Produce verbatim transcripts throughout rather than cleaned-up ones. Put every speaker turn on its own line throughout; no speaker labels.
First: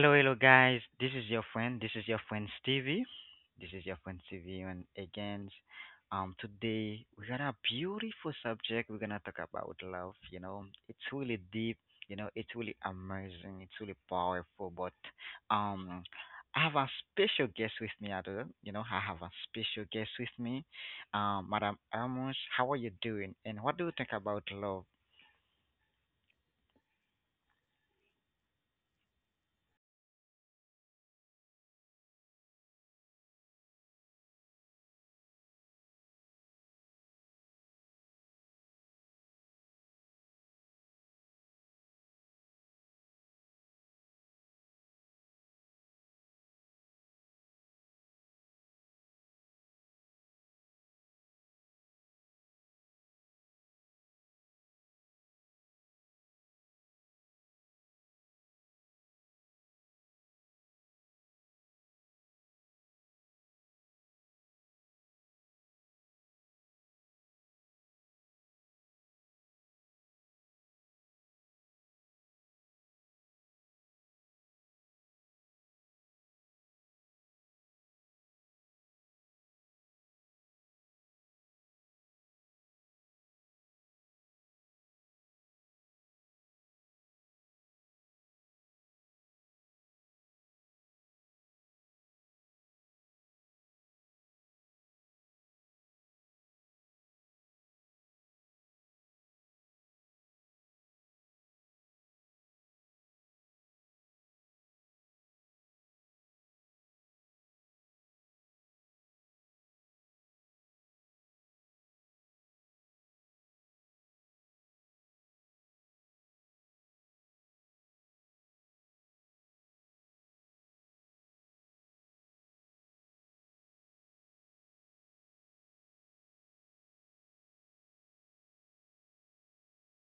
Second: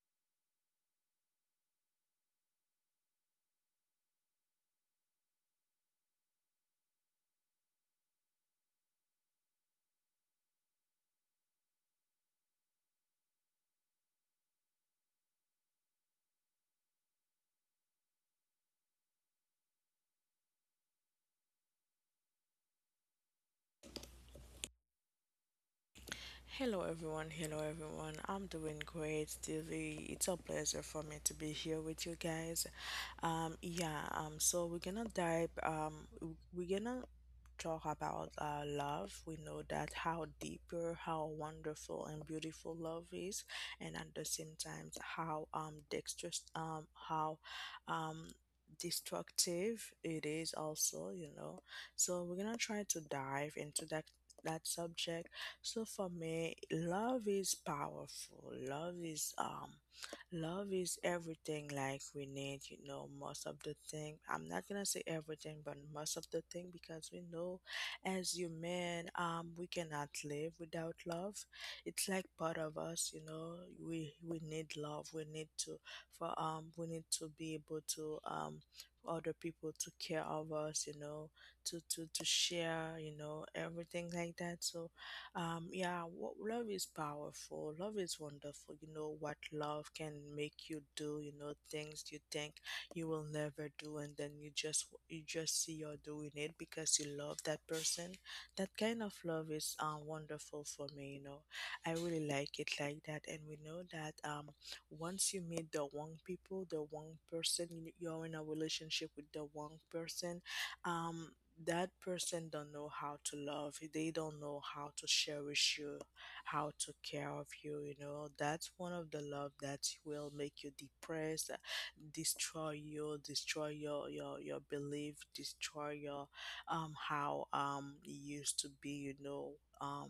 Hello, hello, guys. This is your friend. This is your friend Stevie. This is your friend Stevie, and again, um, Today we got a beautiful subject. We're gonna talk about love. You know, it's really deep. You know, it's really amazing. It's really powerful. But um, I have a special guest with me, Adel. You know, I have a special guest with me, um, Madam Amos. How are you doing? And what do you think about love?
Hello everyone, hello everyone. I'm doing great, Dilly. It's a pleasure for me to be here with you guys. Um, yeah, um, so we're gonna dive, um, w- we're gonna talk about uh, love. We know that how deeper, how wonderful and beautiful love is, and at the same time, how um, dexterous, um, how um, destructive it is also, you know. So we're gonna try to dive into that that subject. So for me, love is powerful. Love is um Love is everything like we need, you know, most of the thing. I'm not gonna say everything, but most of the thing because we know as human, um, we cannot live without love. It's like part of us, you know. We we need love. We need to for um we need to be able to um for other people to care of us, you know, to to to share, you know, everything like that. So um, yeah, wo- love is powerful. Love is wonderful. You know what love can make you do. You know things you think you will never do, and then you just you just see you're doing it because you love that person. That kind of love is um wonderful for me. You know, I really like it like that. And we know that um once you meet the one people, the one person, you- you're in a relationship with the one person. Um, that person don't know how to love you, they don't know how to cherish you, how to care of you, you know. That's one of the love that will make you depressed, uh, destroy you, destroy your your your belief, destroy your um how um you used to be, you know. um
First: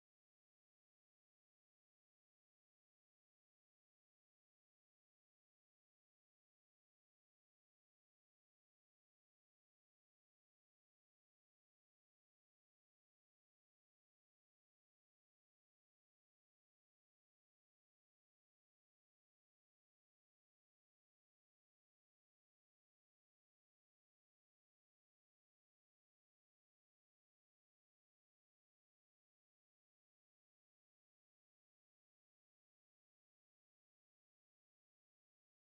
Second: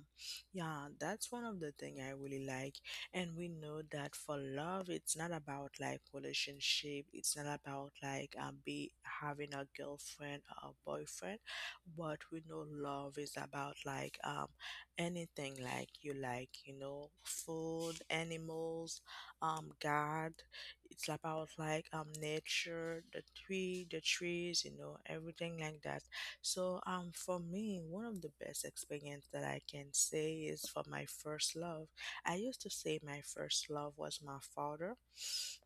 yeah that's one of the thing I really like. And we know that for love, it's not about like relationship, it's not about like um, be having a girlfriend or a boyfriend. But we know love is about like um anything like you like, you know, food, animals, um god. It's about like um nature, the tree the trees, you know, everything like that. So um for me, one of the best experience that I can say is for my first love. I used to say my first love was my father,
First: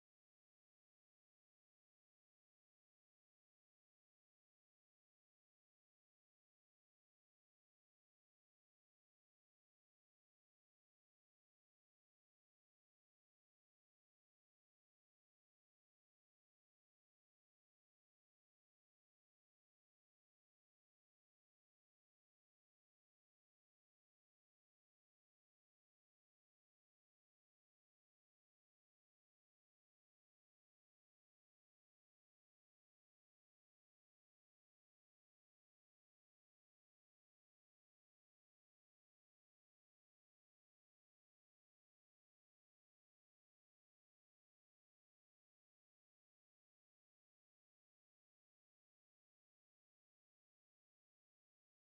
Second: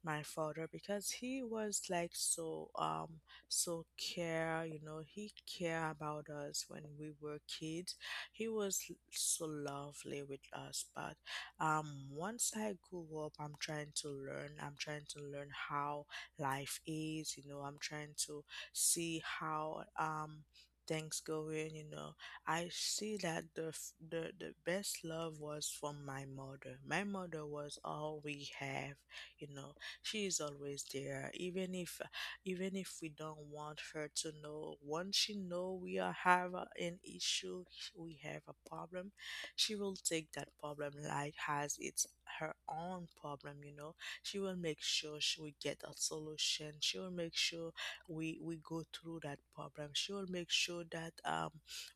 my father, because he was like so um so care, you know. He care about us when we were kids. He was l- so lovely with us. But um once I grew up, I'm trying to learn. I'm trying to learn how life is, you know. I'm trying to see how um things going, you know. I see that the f- the the best love was from my mother. My mother was all we have, you know. She is always there, even if even if we don't want her to know. Once she know we are have a- an issue, we have a problem, she will take that problem like has its her own problem. You know, she will make sure, she will get a solution. She will make sure we we go through that problem. She will make sure that um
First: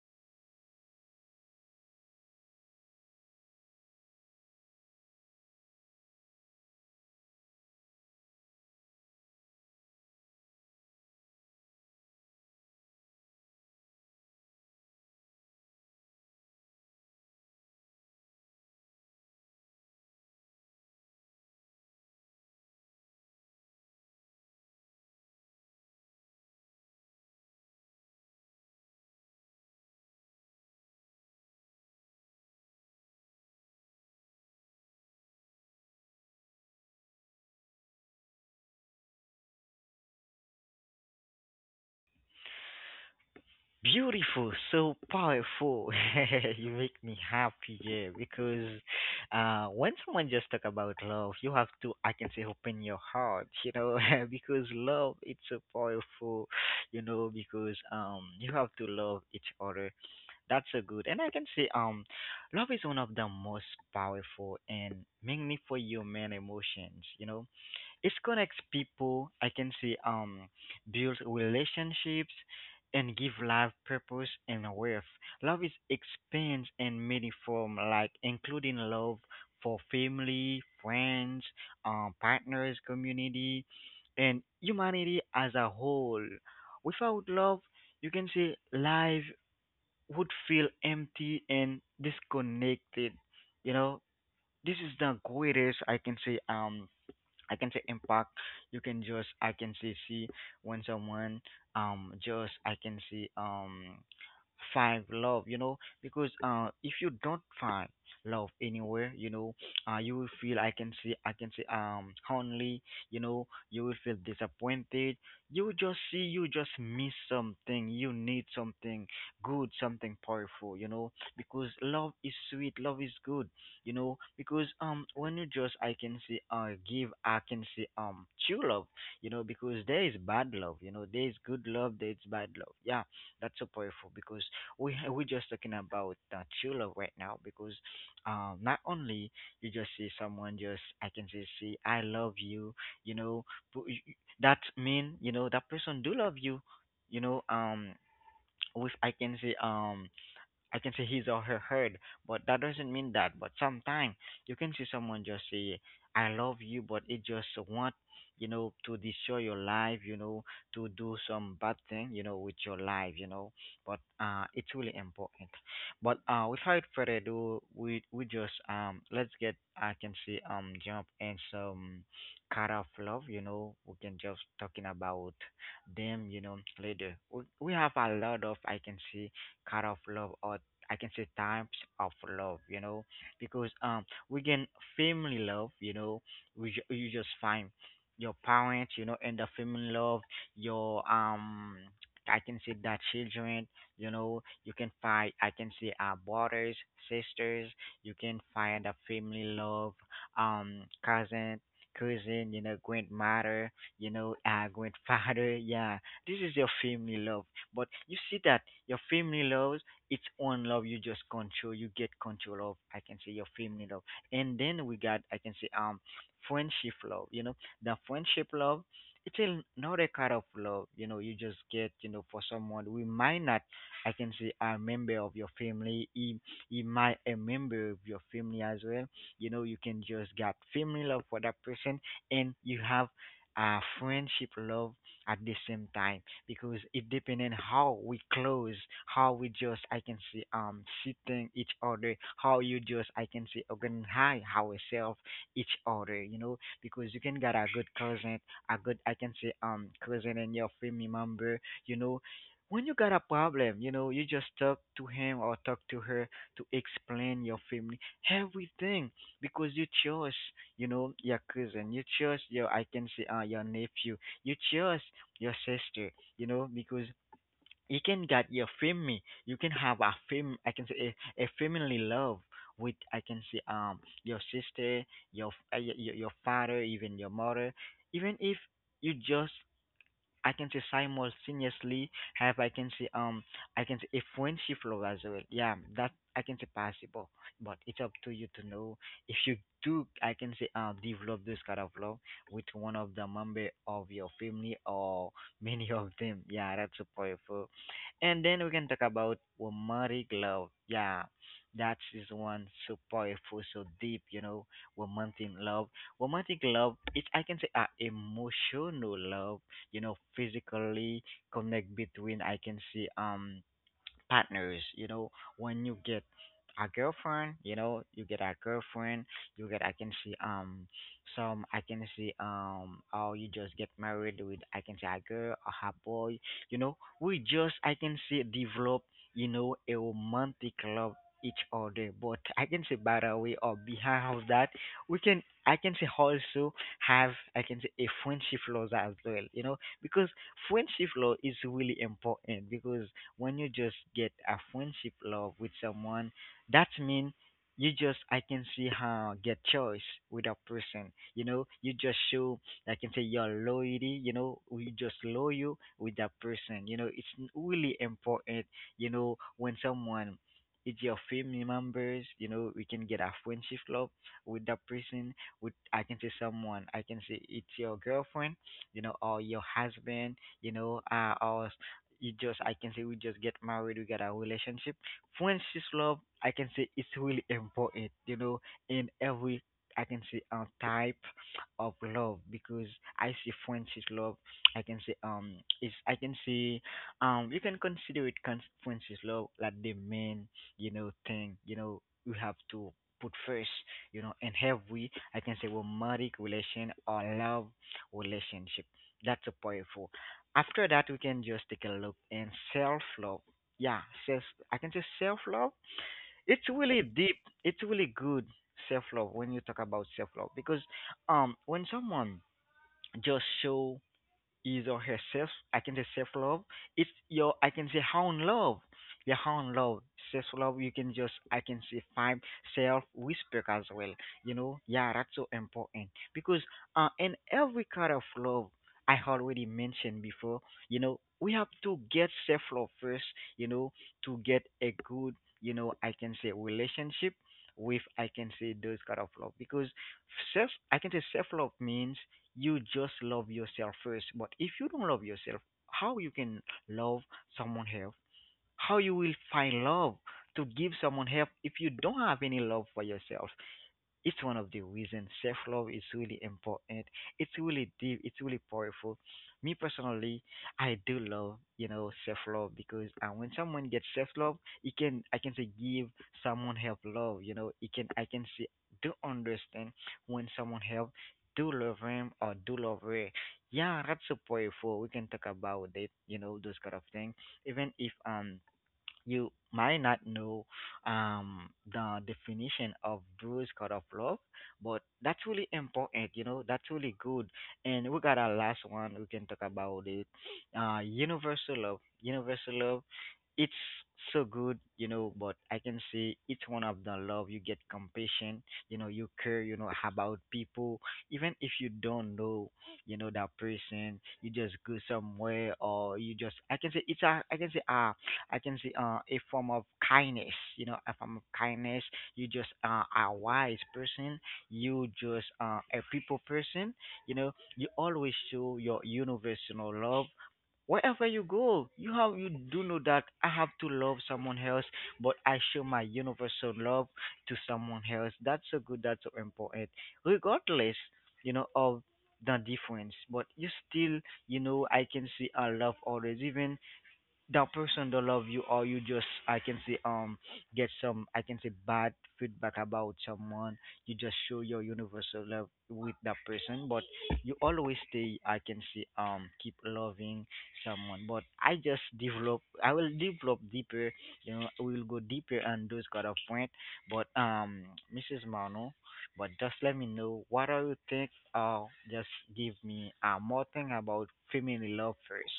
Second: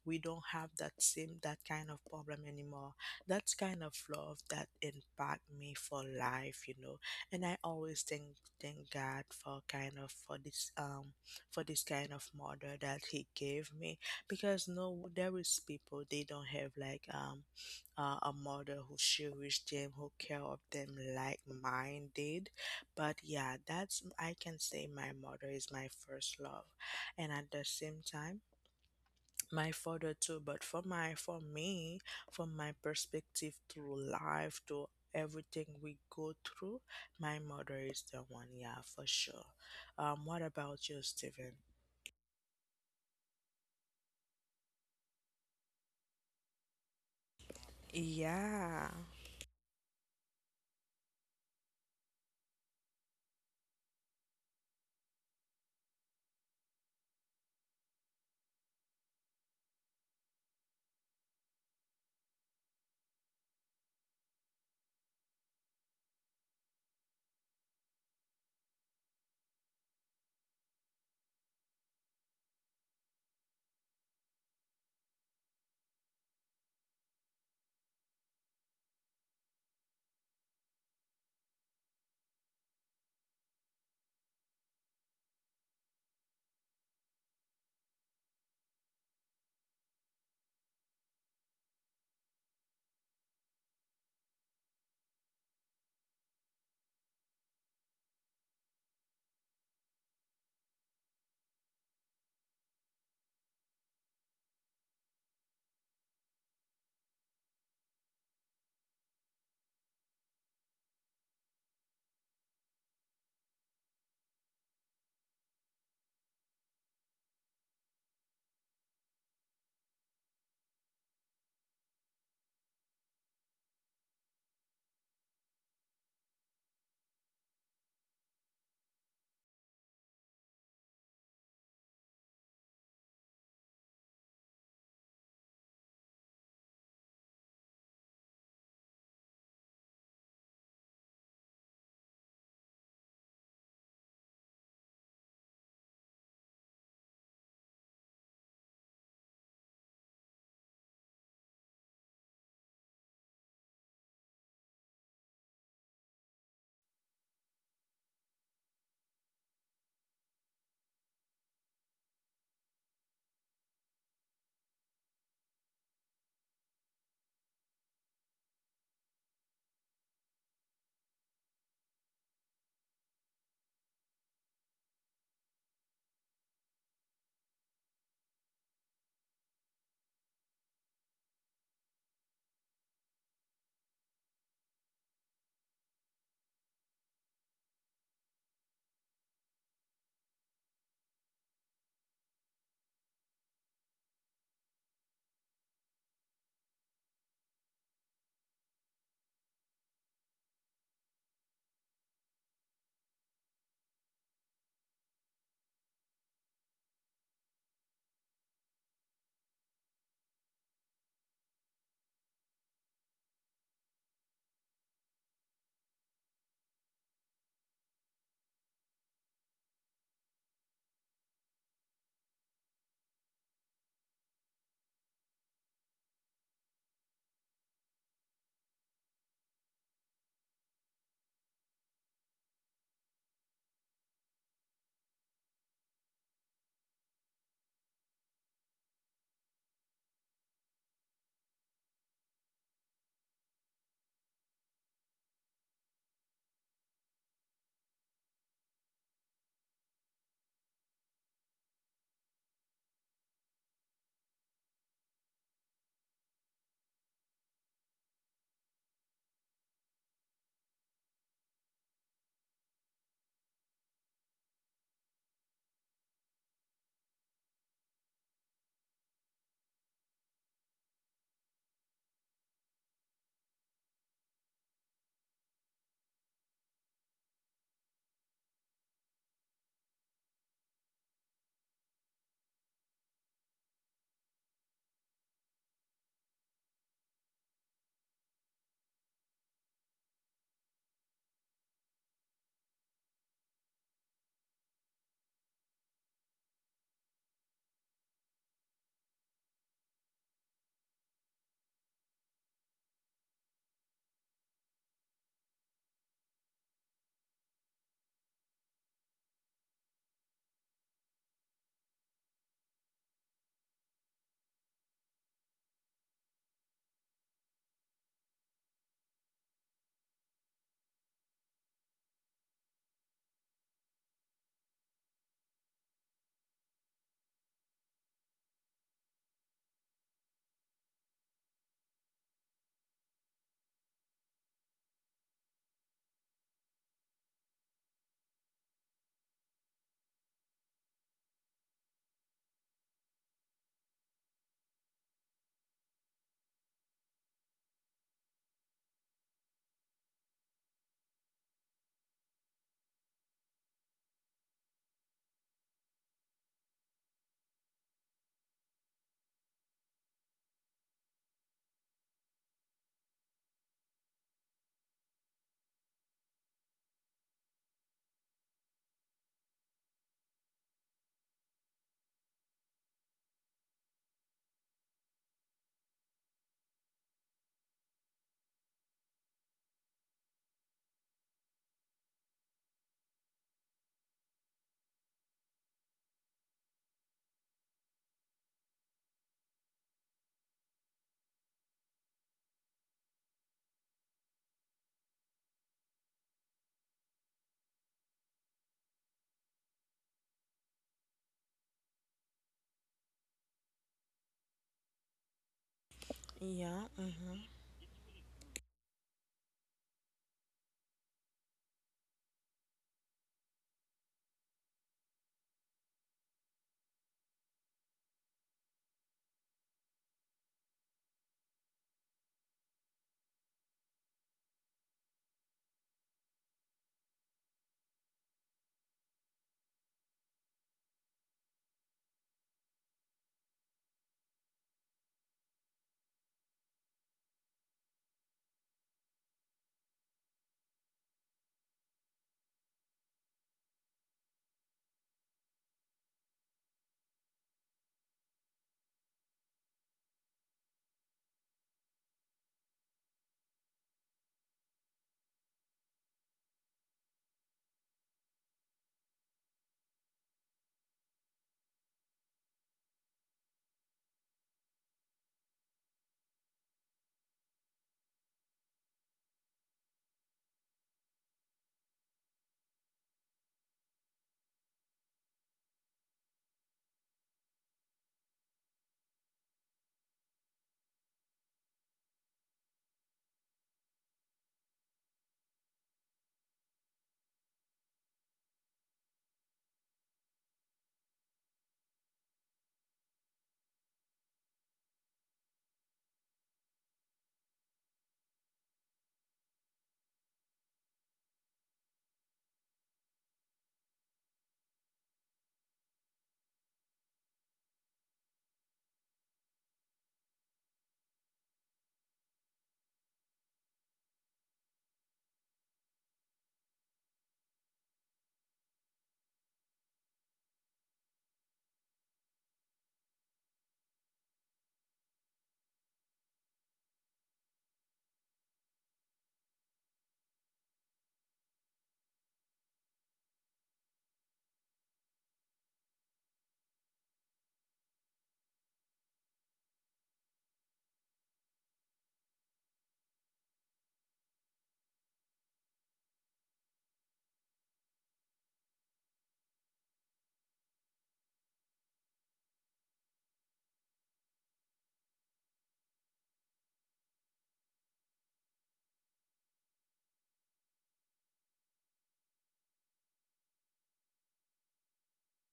we don't have that same that kind of problem anymore. That's kind of love that impact me for life, you know. And I always thank thank god for kind of for this um for this kind of mother that he gave me. Because no there is people, they don't have like um uh, a mother who cherish them, who care of them like mine did. But yeah, that's, I can say, my mother is my first love. And at the same time, my father too. But for my for me, from my perspective, through life, to everything we go through, my mother is the one, yeah, for sure. Um what about you, Steven?
Beautiful, so powerful. You make me happy, yeah, because
Yeah,
uh, when someone just talk about love, you have to, I can say, open your heart, you know, because love it's so powerful, you know, because um you have to love each other. That's so good, and I can say um, love is one of the most powerful and meaningful human emotions. You know, it connects people. I can say, um build relationships and give life purpose and worth. Love is expands in many form, like including love for family, friends, um partners, community, and humanity as a whole. Without love, you can say life would feel empty and disconnected. You know, this is the greatest, I can say, um I can say impact. You can just, I can say, see when someone um just I can see um find love, you know, because uh if you don't find love anywhere, you know, uh you will feel, I can see, I can see um only, you know, you will feel disappointed. You just see, you just miss something, you need something good, something powerful. You know, because love is sweet, love is good. You know, because um when you just, I can see, uh give, I can see, um true love. You know, because there is bad love, you know, there is good love, there is bad love. Yeah, that's so powerful, because we ha- we just talking about uh, true love right now. Because um not only you just see someone just, I can say, see I love you, you know. but y- y- that mean, you know, that person do love you, you know, um with, I can say, um I can say his or her heard, but that doesn't mean that. But sometimes you can see someone just say, I love you, but it just want, you know, to destroy your life, you know, to do some bad thing, you know, with your life, you know. But uh, it's really important. But uh, without further ado, we we just um let's get, I can see, um jump and some kind of love, you know. We can just talking about them, you know, later. We we have a lot of, I can see, kind of love, or I can say types of love, you know. Because um we can family love, you know, we ju- you just find your parents, you know, and the family love, your um I can say that children, you know. You can find, I can say, uh brothers, sisters, you can find a family love, um cousin, cousin, you know, grandmother, you know, uh grandfather. Yeah, this is your family love. But you see that your family love, its own love. You just control, you get control of, I can say, your family love. And then we got, I can say, um friendship love, you know. The friendship love, it's another kind of love, you know. You just get, you know, for someone we might not, I can say a member of your family. he, he might a member of your family as well, you know. You can just get family love for that person, and you have uh friendship love at the same time, because it depending how we close, how we just, I can see, um sitting each other, how you just, I can see, organize ourselves each other. You know, because you can get a good cousin, a good, I can say, um cousin and your family member, you know. When you got a problem, you know, you just talk to him or talk to her to explain your family everything, because you chose, you know, your cousin. You chose your, I can say, uh your nephew, you chose your sister, you know. Because you can get your family, you can have a fam, I can say a, a family love with, I can say, um your sister, your f- uh, your your your father, even your mother, even if you just, I can say, simultaneously have, I can say, um I can say a friendship flow as well. Yeah, that I can say possible, but it's up to you to know if you do, I can say, uh develop this kind of love with one of the member of your family, or many of them. Yeah, that's so powerful. And then we can talk about romantic love. Yeah, that is one so powerful, so deep. You know, romantic love romantic love is, I can say, uh, emotional love, you know, physically connect between, I can see, um partners, you know. When you get a girlfriend you know you get a girlfriend, you get, I can see, um some, I can see, um oh, you just get married with, I can see, a girl or a boy, you know. We just, I can see, develop, you know, a romantic love each other. But, I can say, by the way or behind of that, we can, I can say, also have, I can say, a friendship laws as well, you know. Because friendship law is really important, because when you just get a friendship love with someone, that means you just, I can see, how get choice with a person. You know, you just show, I can say, your loyalty. You know, you just loyal with that person. You know, it's n- really important. You know, when someone it's your family members, you know, we can get a friendship love with that person. With, I can say, someone, I can say it's your girlfriend, you know, or your husband, you know, uh, or you just, I can say, we just get married, we got our relationship. Friendship love, I can say, it's really important, you know, in every, I can say, um type of love. Because I see friendship love, I can say, um is I can say um you can consider it con- friendship love like the main, you know, thing, you know. You have to put first, you know, in every, I can say, romantic relation or love relationship. That's a powerful. After that, we can just take a look in self love. Yeah, self, I can say, self love, it's
yeah,
really deep.
mhm.
It's really good. Self love, when you talk about self love, because um when someone just show is or herself, I can say self love. It's your, I can say, how in love. Your how in love. Self love, you can just, I can say, find self respect as well. You know, yeah, that's so important. Because uh in every kind of love I already mentioned before, you know, we have to get self love first, you know, to get a good, you know, I can say relationship with, I can say, those kind of love. Because self, I can say self love means you just love yourself first. But if you don't love yourself, how you can love someone else? How you will find love to give someone help if you don't have any love for yourself? It's one of the reasons self-love is really important. It's really deep. It's really powerful. Me personally, I do love, you know, self-love, because uh, when someone gets self-love, it can, I can say, give someone help love. You know, it can, I can say, do understand when someone help, do love him or do love her. Yeah, that's so powerful. We can talk about it. You know, those kind of things. Even if um you might not know um, the definition of Bruce God of Love, but that's really important, you know, that's really good. And we got our last one, we can talk about it. Uh, universal love. Universal love, it's so good, you know. But I can say it's one of the love. You get compassion, you know, you care, you know, about people. Even if you don't know, you know, that person, you just go somewhere, or you just, I can say it's a, I can say, uh, I can say, uh, a form of kindness, you know, a form of kindness. You just, uh, a wise person. You just, uh, a people person, you know, you always show your universal love wherever you go. You have you do know that I have to love someone else, but I show my universal love to someone else. That's so good. That's so important, regardless you know of the difference, but you still, you know I can see our love always. Even that person don't love you, or you just, I can say, um get some, I can say, bad feedback about someone. You just show your universal love with that person, but you always stay, I can say, um keep loving someone. But i just develop I will develop deeper. You know we'll go deeper on those kind of point. But um Mrs. Mano, but just let me know, what do you think? Uh just give me uh more thing about female love first.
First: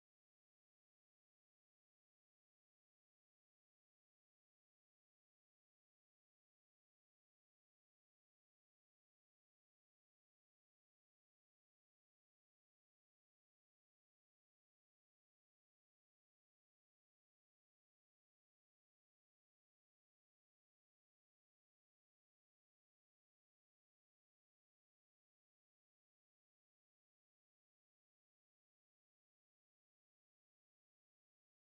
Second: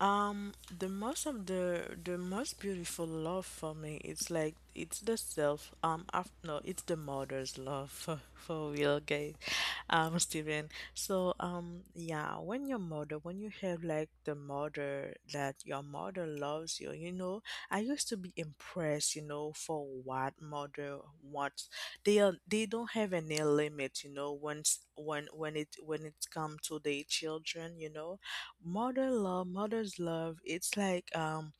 Um, the most of the the most beautiful love for me, it's like it's the self. Um, af No, it's the mother's love for for real, guys. Um, Steven. So, um, yeah, when your mother, when you have like the mother that your mother loves you, you know, I used to be impressed, you know, for what mother wants. They are they don't have any limit, you know. Once when when it when it comes to their children, you know. Mother love, mother's love. It's like um,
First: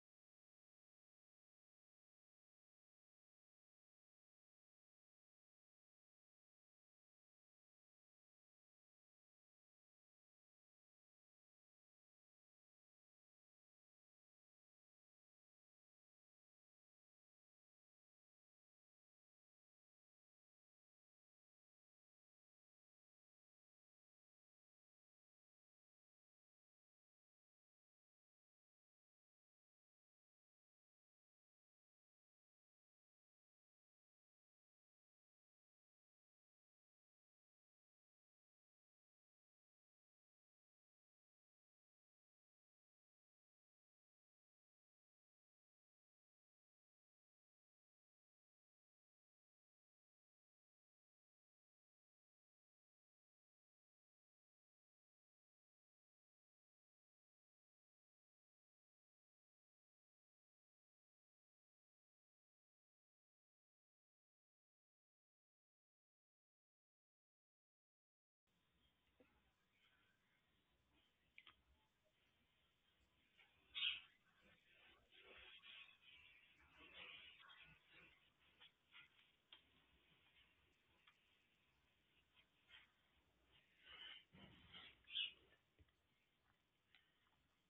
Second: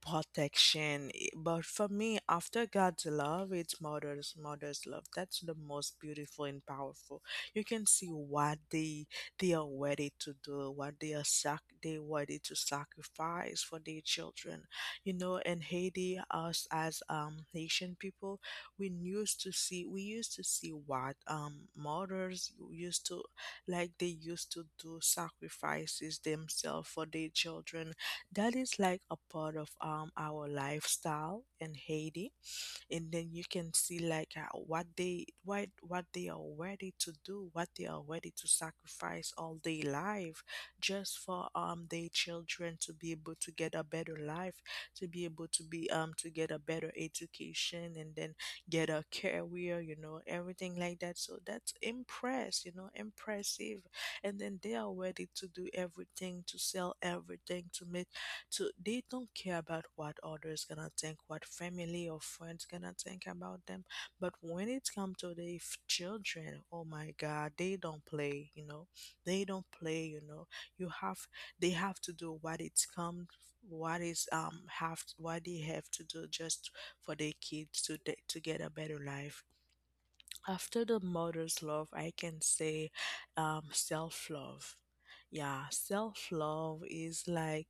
protection. I- But for me, after God's love, it's mother's mother's love. That's the most beautiful and powerful. You can see what they they are ready to do, what they are sac they ready to sacrifice for their children. You know, in Haiti, us as um Haitian people, we used to see we used to see what um mothers used to, like they used to do sacrifices themselves for their children. That is like a part of um our lifestyle in Haiti. And then you can see like uh, what they, what what they are ready to do, what they are ready to sacrifice all their life just for um their children to be able to get a better life, to be able to be um to get a better education, and then get a career, you know, everything like that. So that's impress, you know, impressive. And then they are ready to do everything, to sell everything to make, so they don't care about what others gonna think, what family or friends gonna think about them. But when it comes to their f- children, oh my God, they don't play. You know, they don't play. You know, you have they have to do what it's come, what is um have what they have to do just for their kids to to get a better life. After the mother's love, I can say um, self love. Yeah, self love is like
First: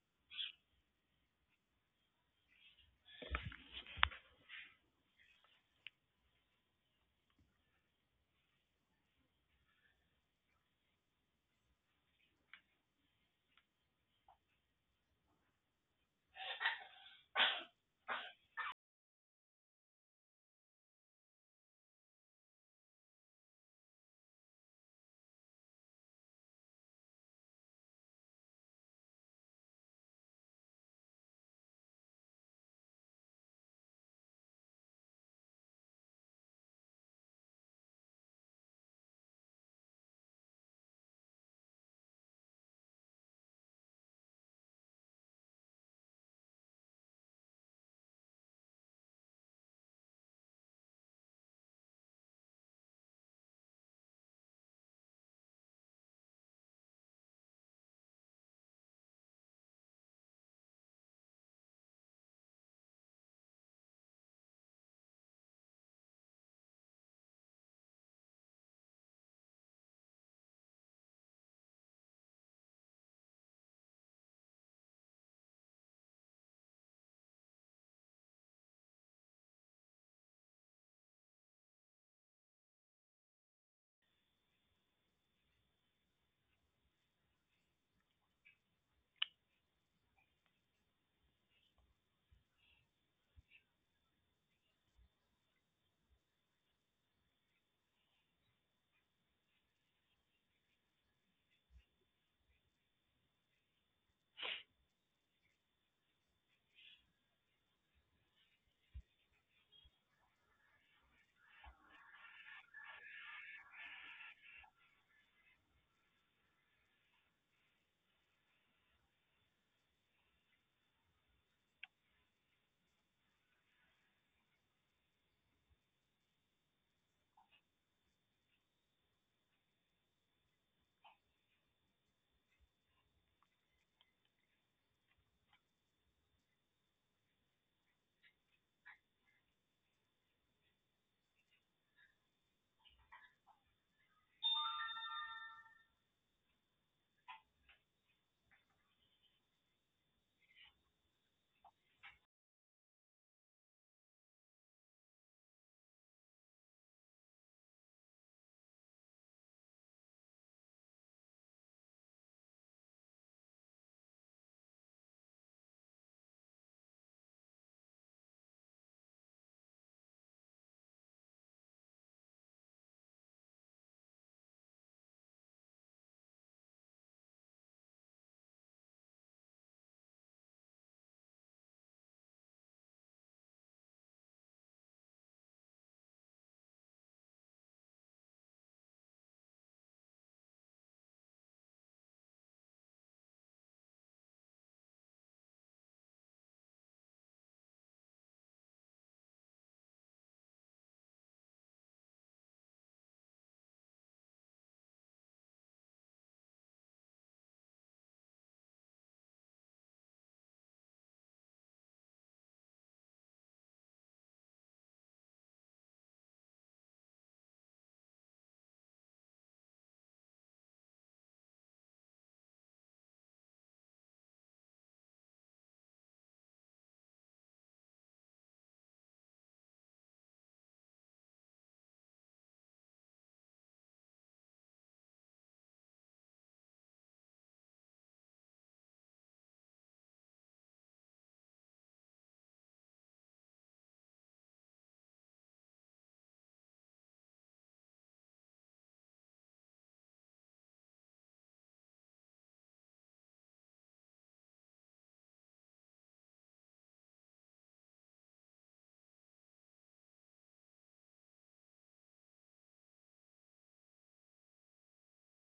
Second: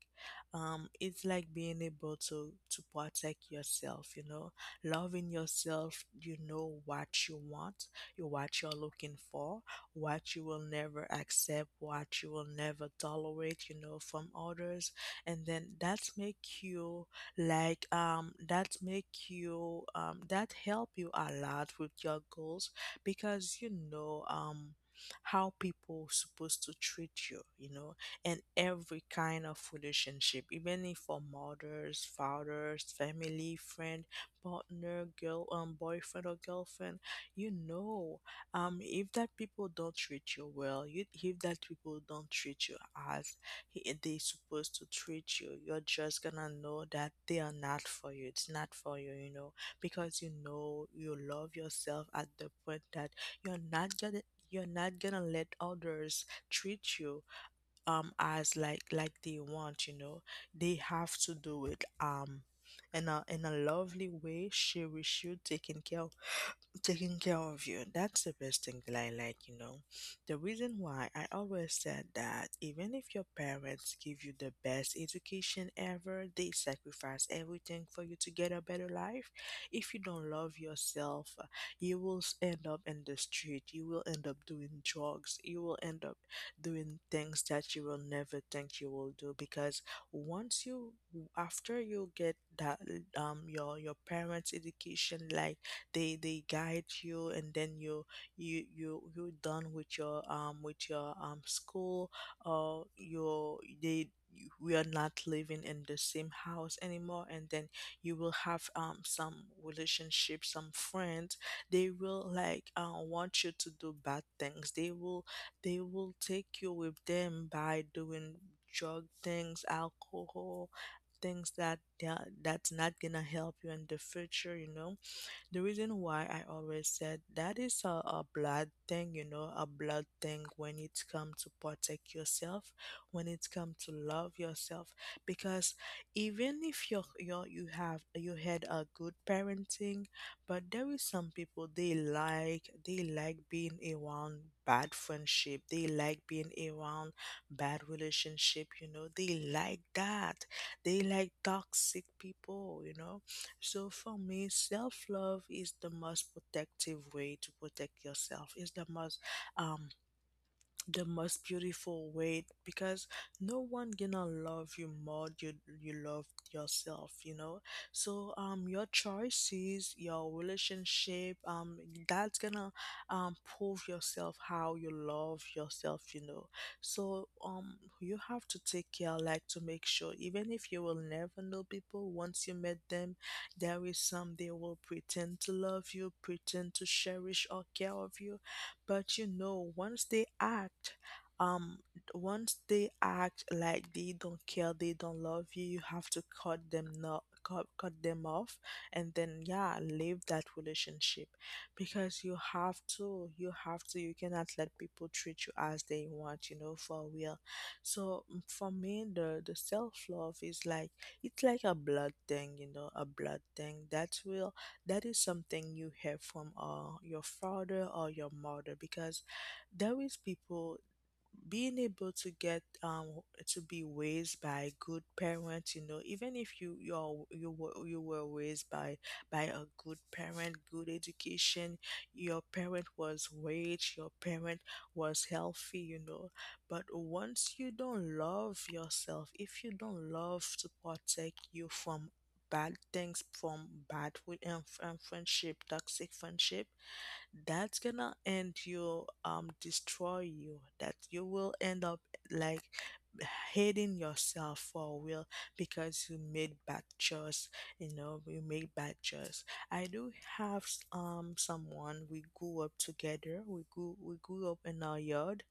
um, it's like being able to to protect yourself. You know, loving yourself. You know what you want, you what you're looking for, what you will never accept, what you will never tolerate, you know, from others. And then that's make you like um that make you um that help you a lot with your goals. Because you know um how people supposed to treat you, you know, in every kind of relationship, even if for mothers, fathers, family, friend, partner, girl um boyfriend or girlfriend, you know. Um if that people don't treat you well, you, if that people don't treat you as i- they supposed to treat you, you're just gonna know that they are not for you, it's not for you, you know. Because you know you love yourself at the point that you're not gonna you're not gonna let others treat you um as like like they want, you know. They have to do it um in a in a lovely way, she wish you taking care, taking care of you. That's the best thing that I like, you know. The reason why I always said that, even if your parents give you the best education ever, they sacrifice everything for you to get a better life. If you don't love yourself, uh, you will s- end up in the street. You will end up doing drugs. You will end up doing things that you will never think you will do. Because once you, after you get that um your your parents education, like they they guide you, and then you you you you're done with your um with your um school or your, they you- we are not living in the same house anymore. And then you will have um some relationship, some friends, they will like uh, want you to do bad things. They will they will take you with them by doing drug things, alcohol, things that that- that's not gonna help you in the future, you know. The reason why I always said that is a, a blood thing, you know, a blood thing when it come to protect yourself, when it come to love yourself. Because even if you're, you're, you have you had a good parenting, but there is some people, they like they like being around bad friendship, they like being around bad relationship, you know, they like that. They like toxic people, you know. So for me, self love is the most protective way to protect yourself. It's the most um the most beautiful way because no one gonna love you more you you love yourself, you know. So um your choices, your relationship, um that's gonna um prove yourself how you love yourself, you know. So um you have to take care, like, to make sure, even if you will never know people once you met them, there is some they will pretend to love you, pretend to cherish or care of you. But you know, once they act, um once they act like they don't care, they don't love you, you have to cut them, not cut, cut them off, and then yeah, leave that relationship. Because you have to, you have to you cannot let people treat you as they want, you know, for real. So mm, for me, the the self-love is like, it's like a blood thing, you know, a blood thing that will, that is something you have from uh, your father or your mother. Because there is people being able to get um to be raised by good parents, you know. Even if you you're you were, you were raised by by a good parent, good education, your parent was rich, your parent was healthy, you know. But once you don't love yourself, if you don't love to protect you from bad things, from bad with, um, friendship, toxic friendship, that's gonna end you, um destroy you, that you will end up, like, hating yourself for real, because you made bad choice, you know, you made bad choice. I do have s- um someone we grew up together, we grew we grew up in our yard.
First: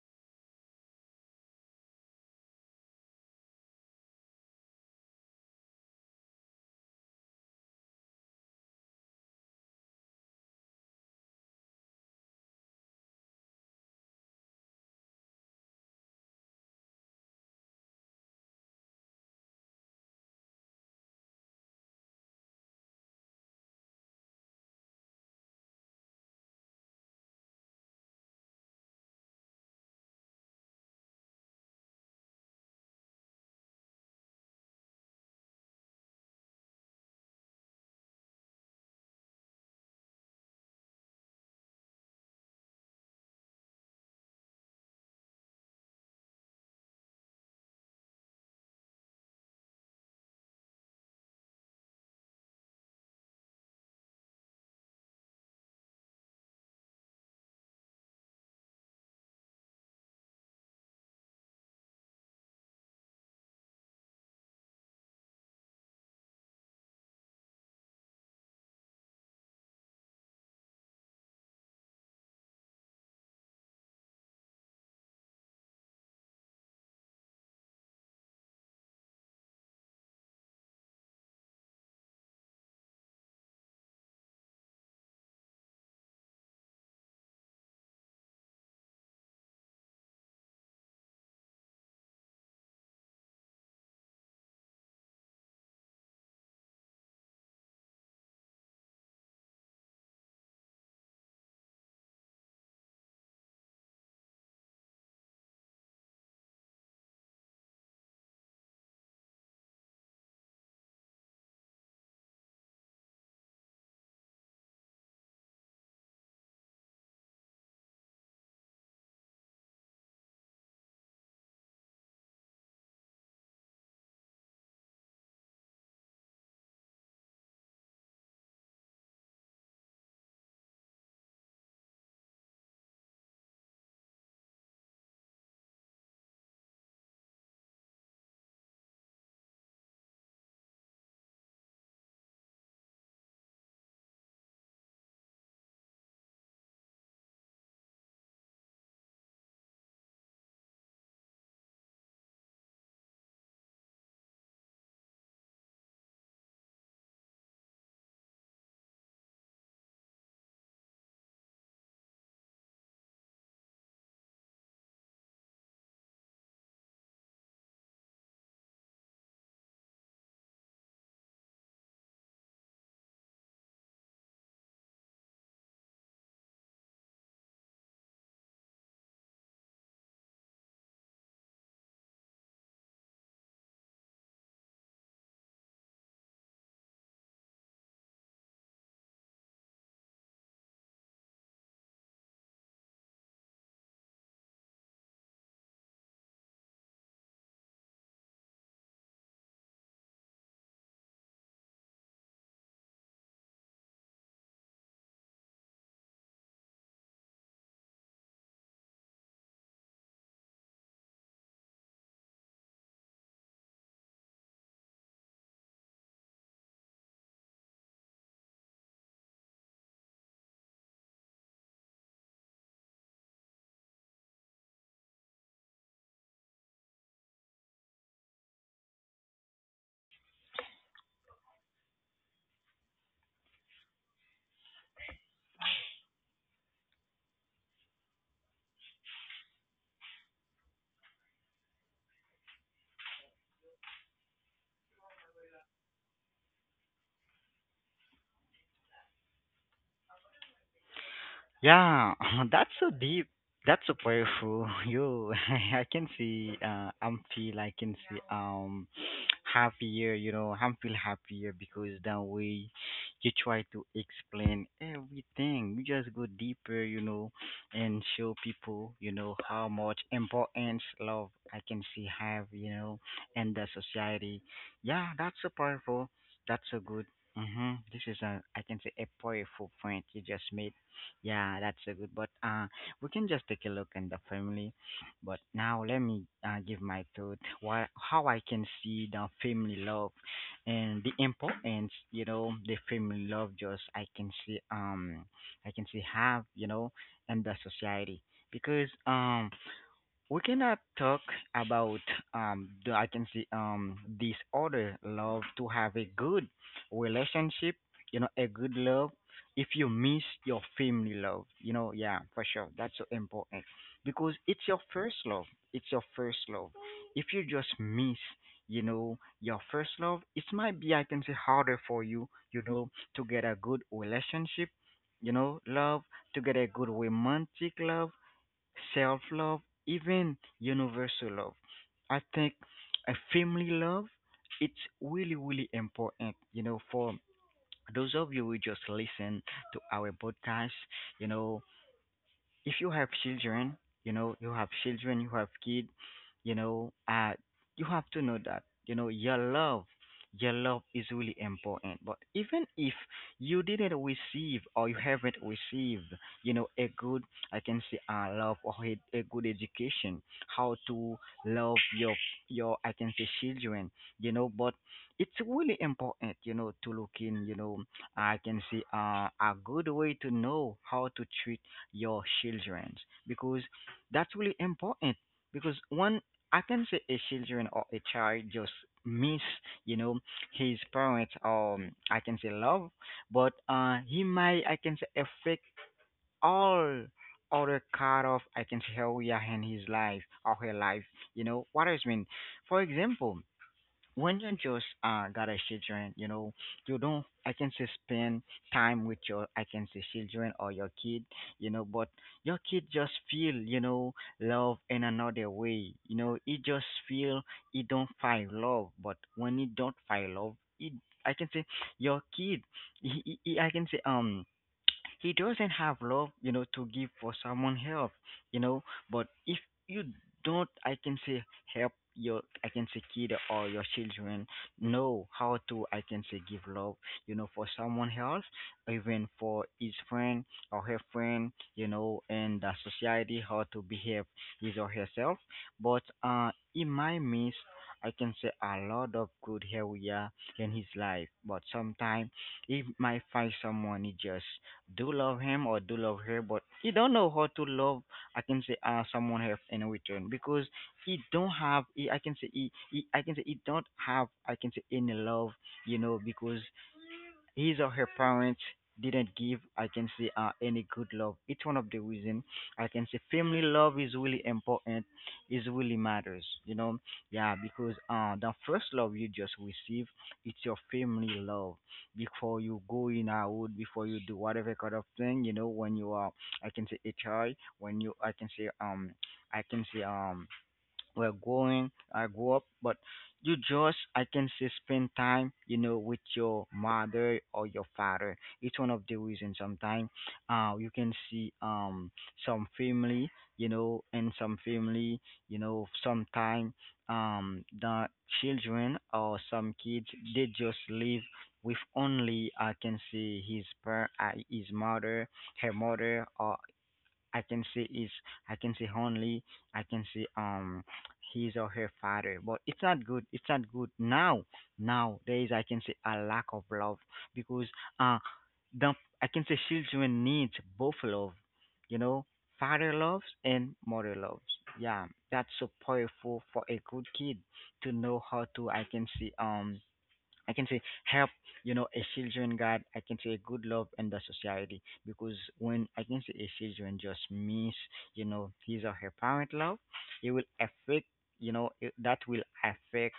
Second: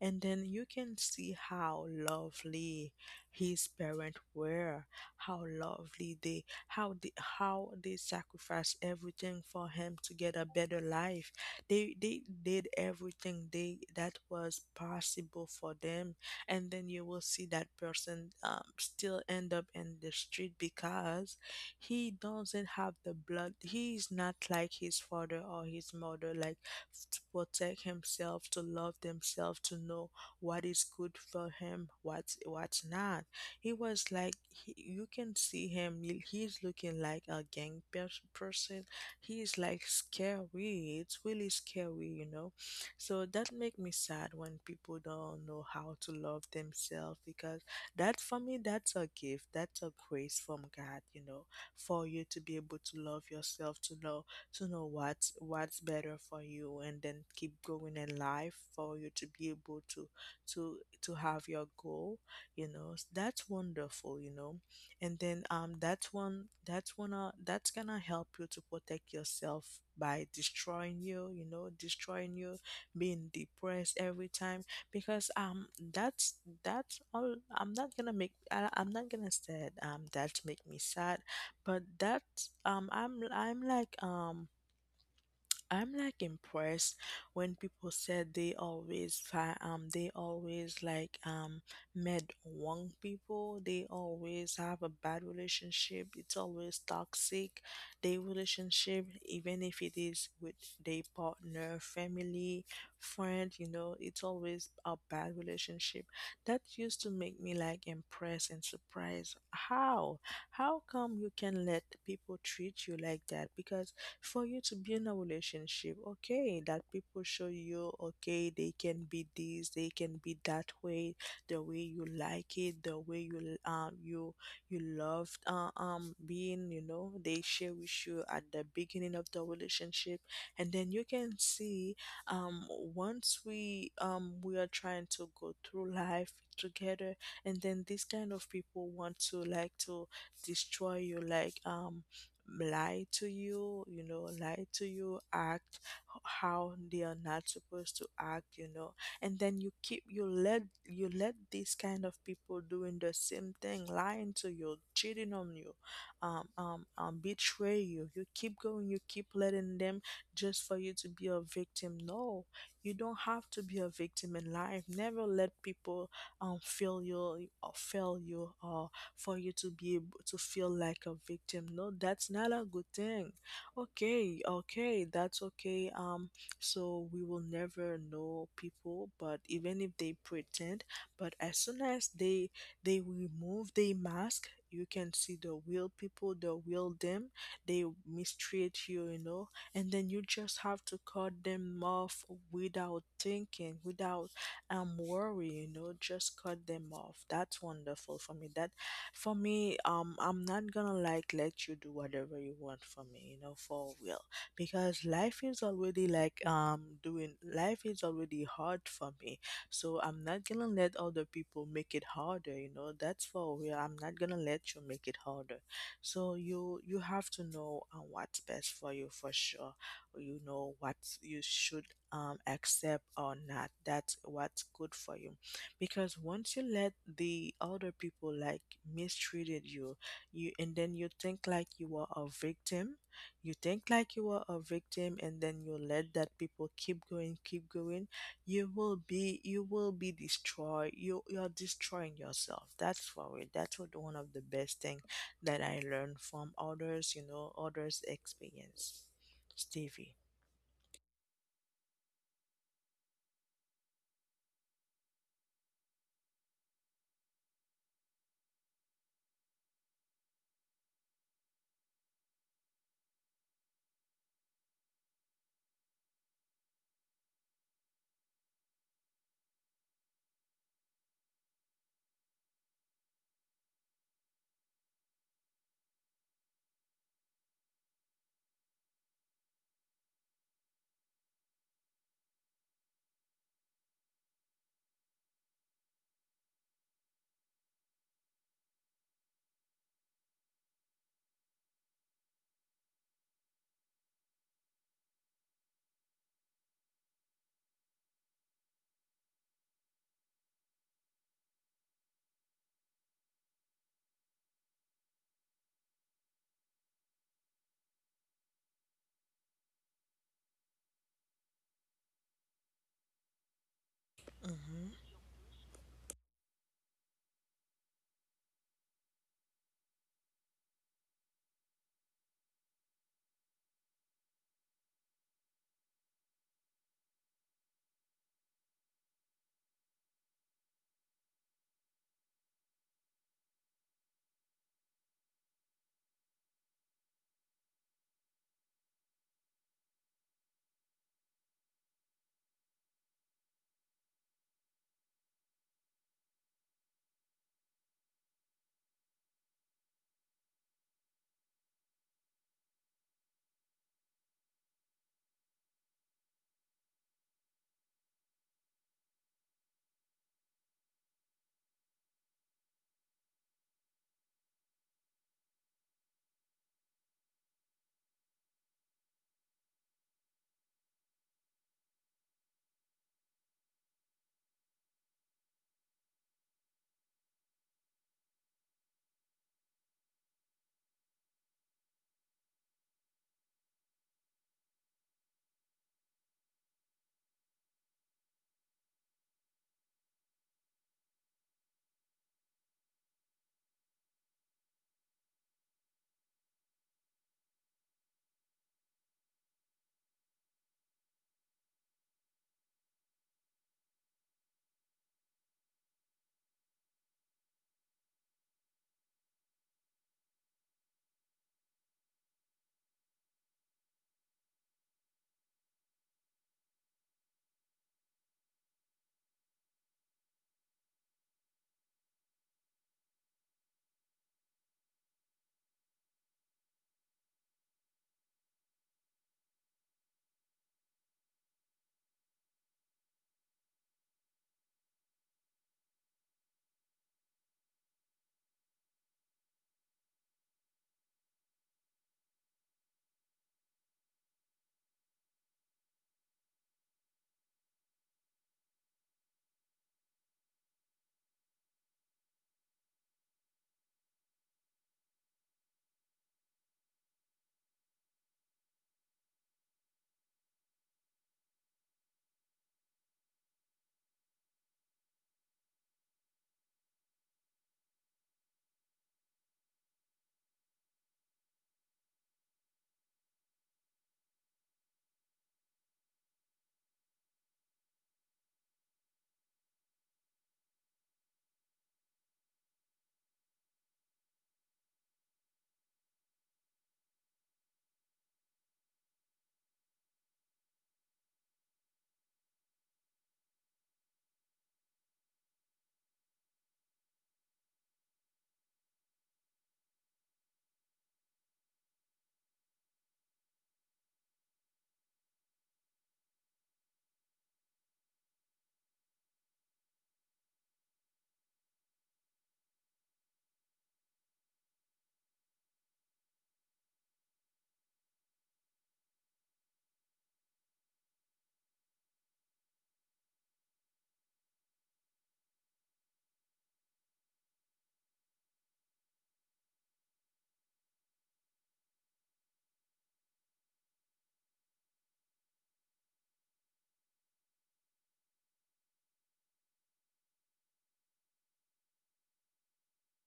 And then you can see how lovely his parents were, how lovely they, how they how they sacrificed everything for him to get a better life. They they did everything they that was possible for them. And then you will see that person, um, still end up in the street because he doesn't have the blood. He is not like his father or his mother, like, f- to protect himself, to love themselves, to know what is good for him, what's what's not. He was like, he, you can see him, he- he's looking like a gang pers- person. He's like scary, it's really scary, you know. So that make me sad when people don't know how to love themselves, because that, for me, that's a gift, that's a grace from God, you know, for you to be able to love yourself, to know, to know what's what's better for you, and then keep going in life, for you to be able to, to to have your goal, you know. s- That's wonderful, you know. And then um that's one, that's one uh, that's gonna help you to protect yourself by destroying you, you know, destroying you, being depressed every time, because um that's that's all. I'm not gonna make, I, I'm not gonna say, um that make me sad. But that, um I'm I'm like um I'm like impressed when people said they always fi- um they always like um met wrong people. They always have a bad relationship. It's always toxic. Their relationship, even if it is with their partner, family, friend, you know, it's always a bad relationship. That used to make me like impressed and surprised. How? How come you can let people treat you like that? Because for you to build a relationship, okay, that people show you, okay, they can be this, they can be that way, the way you like it, the way you, um you you love uh, um being, you know, they share with you at the beginning of the relationship. And then you can see, um once we, um we are trying to go through life together, and then these kind of people want to like to destroy you, like, um lie to you, you know, lie to you, act, h- how they are not supposed to act, you know. And then you keep, you let you let these kind of people doing the same thing, lying to you, cheating on you, um, um, um betray you. You keep going, you keep letting them, just for you to be a victim. No, you don't have to be a victim in life. Never let people um feel you, or fail you, or for you to be able to feel like a victim. No, that's not a good thing. Okay, okay, that's okay. Um, so we will never know people, but even if they pretend, but as soon as they, they remove their mask, you can see the real people, the real them. They mistreat you, you know, and then you just have to cut them off, without thinking, without um worry, you know, just cut them off. That's wonderful for me. That, for me, um, I'm not gonna like let you do whatever you want for me, you know, for real. Because life is already like, um doing life is already hard for me. So I'm not gonna let other people make it harder, you know. That's for real. I'm not gonna let you make it harder. So you you have to know uh, what's best for you for sure. You know what you should um accept or not. That's what's good for you, because once you let the other people like mistreated you, you and then you think like you are a victim, you think like you are a victim and then you let that people keep going, keep going, you will be, you will be destroyed, you you're destroying yourself. That's for it, that's what, one of the best thing that I learned from others, you know, others experience. Stevie.
Yeah, that's so deep. That's so powerful. You, I can see. Uh, I'm feel. I can see. Um, happier. You know, I'm feel happier because that way, you try to explain everything. You just go deeper. You know, and show people. You know how much importance love I can see have, You know, in the society. Yeah, that's so powerful. That's so good. Mm-hmm. This is a, I can say, a powerful point you just made. Yeah, that's a good. But uh, we can just take a look in the family. But now let me, uh, give my thought. Why, how I can see the family love and the importance. You know, the family love just I can see. Um, I can see have, you know in the society, because um we cannot talk about, um the, I can see, um this other love, to have a good relationship, you know, a good love, if you miss your family love, you know, yeah, for sure. That's so important because it's your
Hmm.
first love. It's your first love. If you just miss, you know, your first love, it might be, I can say, harder for you, you know, to get a good relationship, you know, love, to get a good romantic love, self-love, even universal love. I think a family love, it's really, really important, you know, for those of you who just listen to our podcast, you know, if you have children, you know, you have children, you have kids, you know, uh, you have to know that, you know, your love, your love is really important. But even if you didn't receive, or you haven't received, you know, a good, I can say, uh, love, or a, a good education, how to love your, your, I can say, children, you know, but it's really important, you know, to look in, you know, I can say, uh, a good way to know how to treat your children, because that's really important. Because one, I can say, a children or a child just miss, you know his parents, um I can say love, but uh he might, I can say, affect all other kind of, I can say, area in his life or her life, you know what I mean. For example, when you just, uh got a children, you know, you don't, I can say, spend time with your, I can say, children or your kid, you know, but your kid just feel, you know, love in another way. You know, he just feel he don't find love, but when he don't find love, he, I can say, your kid, he, he, he, I can say, um he doesn't have love, you know, to give for someone help, you know. But if you don't, I can say, help your, I can say, kid or your children know how to, I can say, give love, you know, for someone else, even for his friend or her friend, you know, and the society, how to behave his or herself. But uh, he might miss, I can say, a lot of good area in his life. But sometimes he might find someone he just do love him or do love her, but he don't know how to love. I can say, uh, someone else in return, because he don't have. He, I can say, he, he. I can say, he don't have. I can say, any love, you know, because his or her parents didn't give, I can say, uh, any good love. It's one of the reason, I can say, family love is really important, is really matters, you know. Yeah, because uh the first love you just receive, it's your family love, before you go in out, before you do whatever kind of thing, you know when you are, I can say, a child, when you, I can say, um I can say, um we're growing, I grew up, but you just, I can say, spend time, you know, with your mother or your father. It's one of the reasons sometimes, uh, you can see, um, some family, you know, and some family, you know, sometime, um, the children or some kids, they just live with only, I can say, his, par- uh, his mother, her mother, or I can see is I can see only, I can see, um his or her father, but it's not good. It's not good now. Now there is, I can see, a lack of love, because uh the, I can say, children need both love, you know, father loves and mother loves. Yeah, that's so powerful for a good kid to know how to, I can see, um I can say, help, you know, a children God. I can say good love in the society, because when, I can say, a children just miss, you know, his or her parent love, it will affect, you know, it, that will affect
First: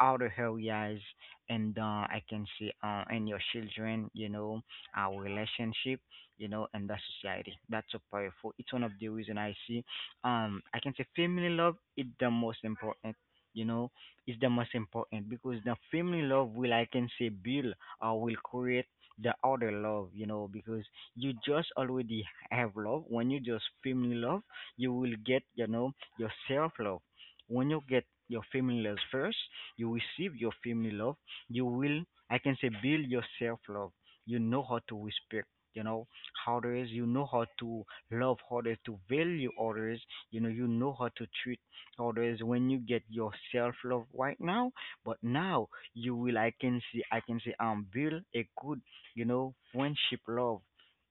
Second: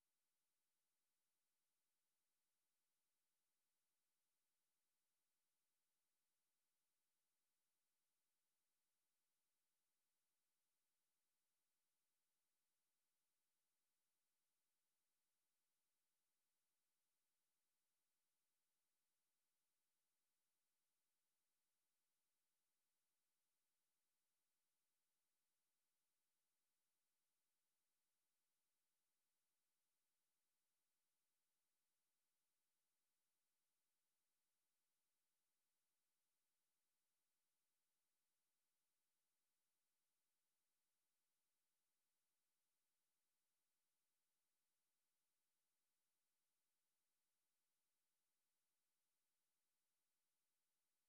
outer areas, and uh, I can say, uh, and your children, you know, our relationship, you know, and the society. That's so powerful. It's one of the reason I see. Um, I can say family love is the most important. You know, is the most important, because the family love will, I can say, build or will create the other love, you know, because you just already have love. When you just family love, you will get, you know, your self love. When you get your family love first, you receive your family love, you will, I can say, build your self love. You know how to respect, you know, others. You know how to love others, to value others, you know, you know how to treat always when you get your self love right now. But now you will, i can see I can see, um build a good, you know friendship love.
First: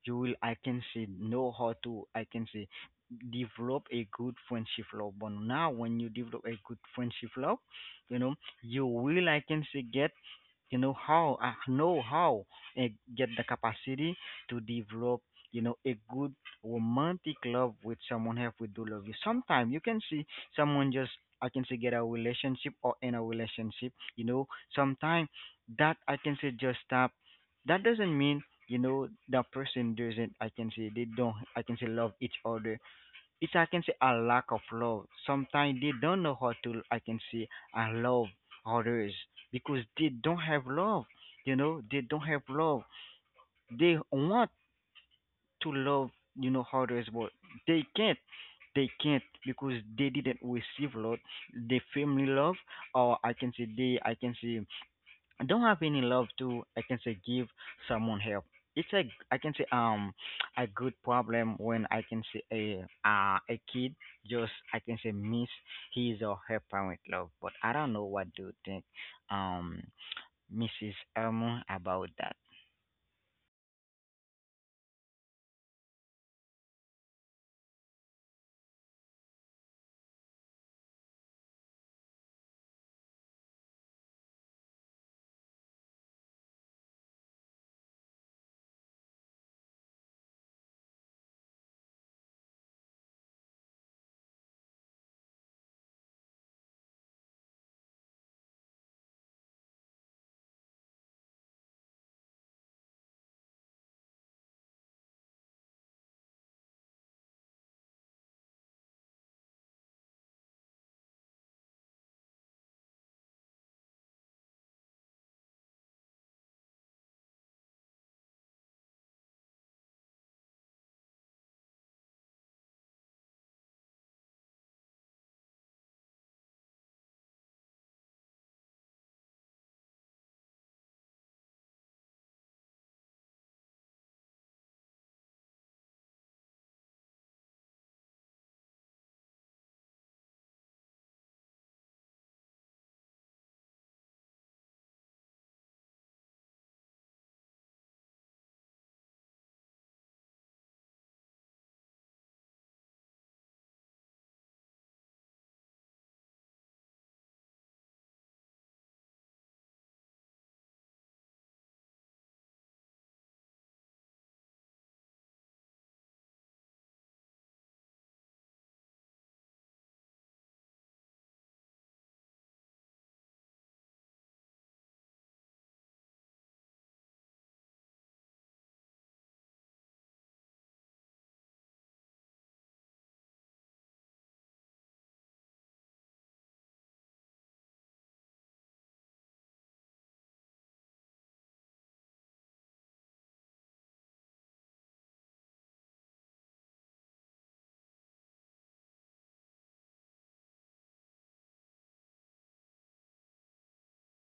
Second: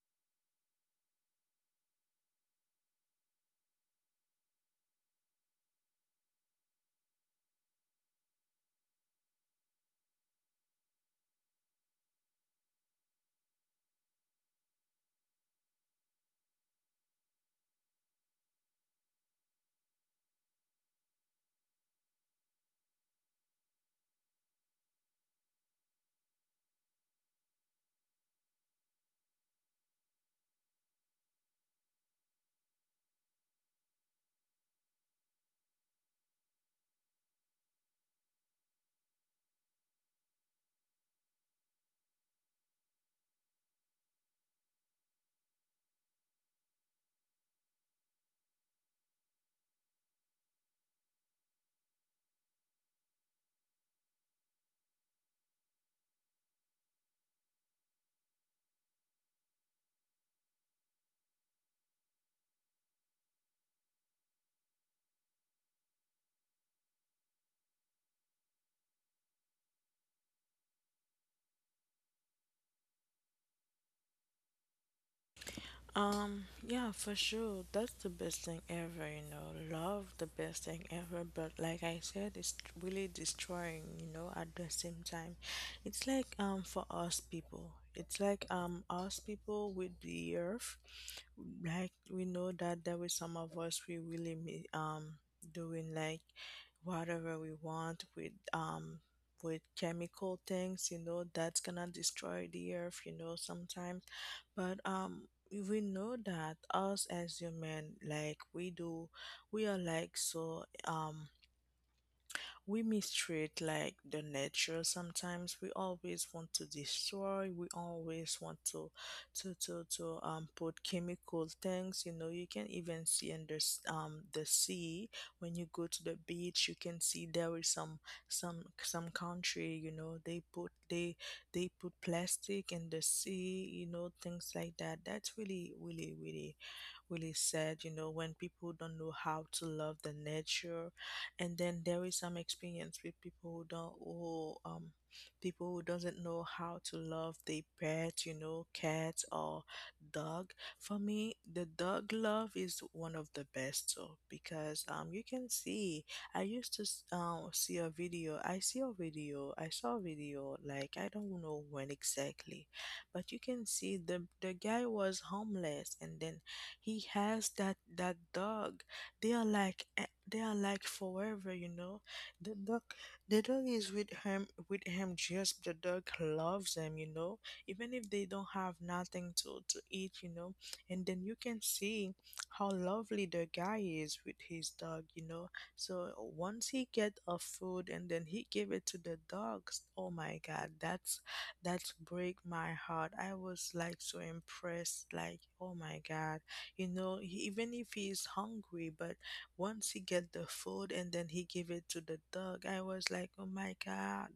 You will, I can see, know how to, I can see, develop a good friendship love. But now when you develop a good friendship love, you know you will, I can see, get, you know how I know how uh, get the capacity to develop, you know a good romantic love with someone else, we do love you. Sometimes you can see someone just, I can say, get a relationship or in a relationship, you know sometimes that, I can say, just stop. That doesn't mean, you know that person doesn't, I can say, they don't, I can say, love each other. It's, I can say, a lack of love. Sometimes they don't know how to, I can say, and love others, because they don't have love. You know, they don't have love. They want to love, you know, others, but they can't. They can't because they didn't receive love, the family love, or I can say they, I can say, don't have any love to, I can say, give someone help. It's a, I can say, um a good problem when, I can say, a uh, a kid just, I can say, miss his or her parent love. But I don't know what do you think, um Mrs. Elmo, about that.
Um, yeah, for sure, that's the best thing ever, you know. Love the best thing ever, but like I said, it's really destroying, you know, at the same time. It's like um for us people. It's like um us people with the earth. Like we know that there is some of us we really mi- um doing like whatever we want with um with chemical things, you know, that's gonna destroy the earth, you know, sometimes. But um we know that us as human, like we do, we are like so um we mistreat like the nature. Sometimes we always want to destroy, we always want to, to to, to um put chemical things, you know. You can even see in the s- um the sea, when you go to the beach you can see there is some, some some country, you know, they put they they put plastic in the sea, you know, things like that. That's really, really, really really sad, you know, when people don't know how to love the nature. And then there is some experience with people who don't, who um people who doesn't know how to love their pet, you know, cat or dog. For me, the dog love is one of the best, so, because um you can see, I used to s- um see a video. I see a video. I saw a video, like, I don't know when exactly, but you can see the the guy was homeless, and then he has that that dog. They are like, eh, they are like forever, you know. The dog, the dog is with him, with him just the dog loves him, you know. Even if they don't have nothing to, to eat, you know. And then you can see how lovely the guy is with his dog, you know. So once he get a food, and then he give it to the dogs, oh my god, that's, that's break my heart. I was like so impressed, like oh my god, you know, he, even if he's hungry, but once he get the food and then he give it to the dog, I was like oh my god,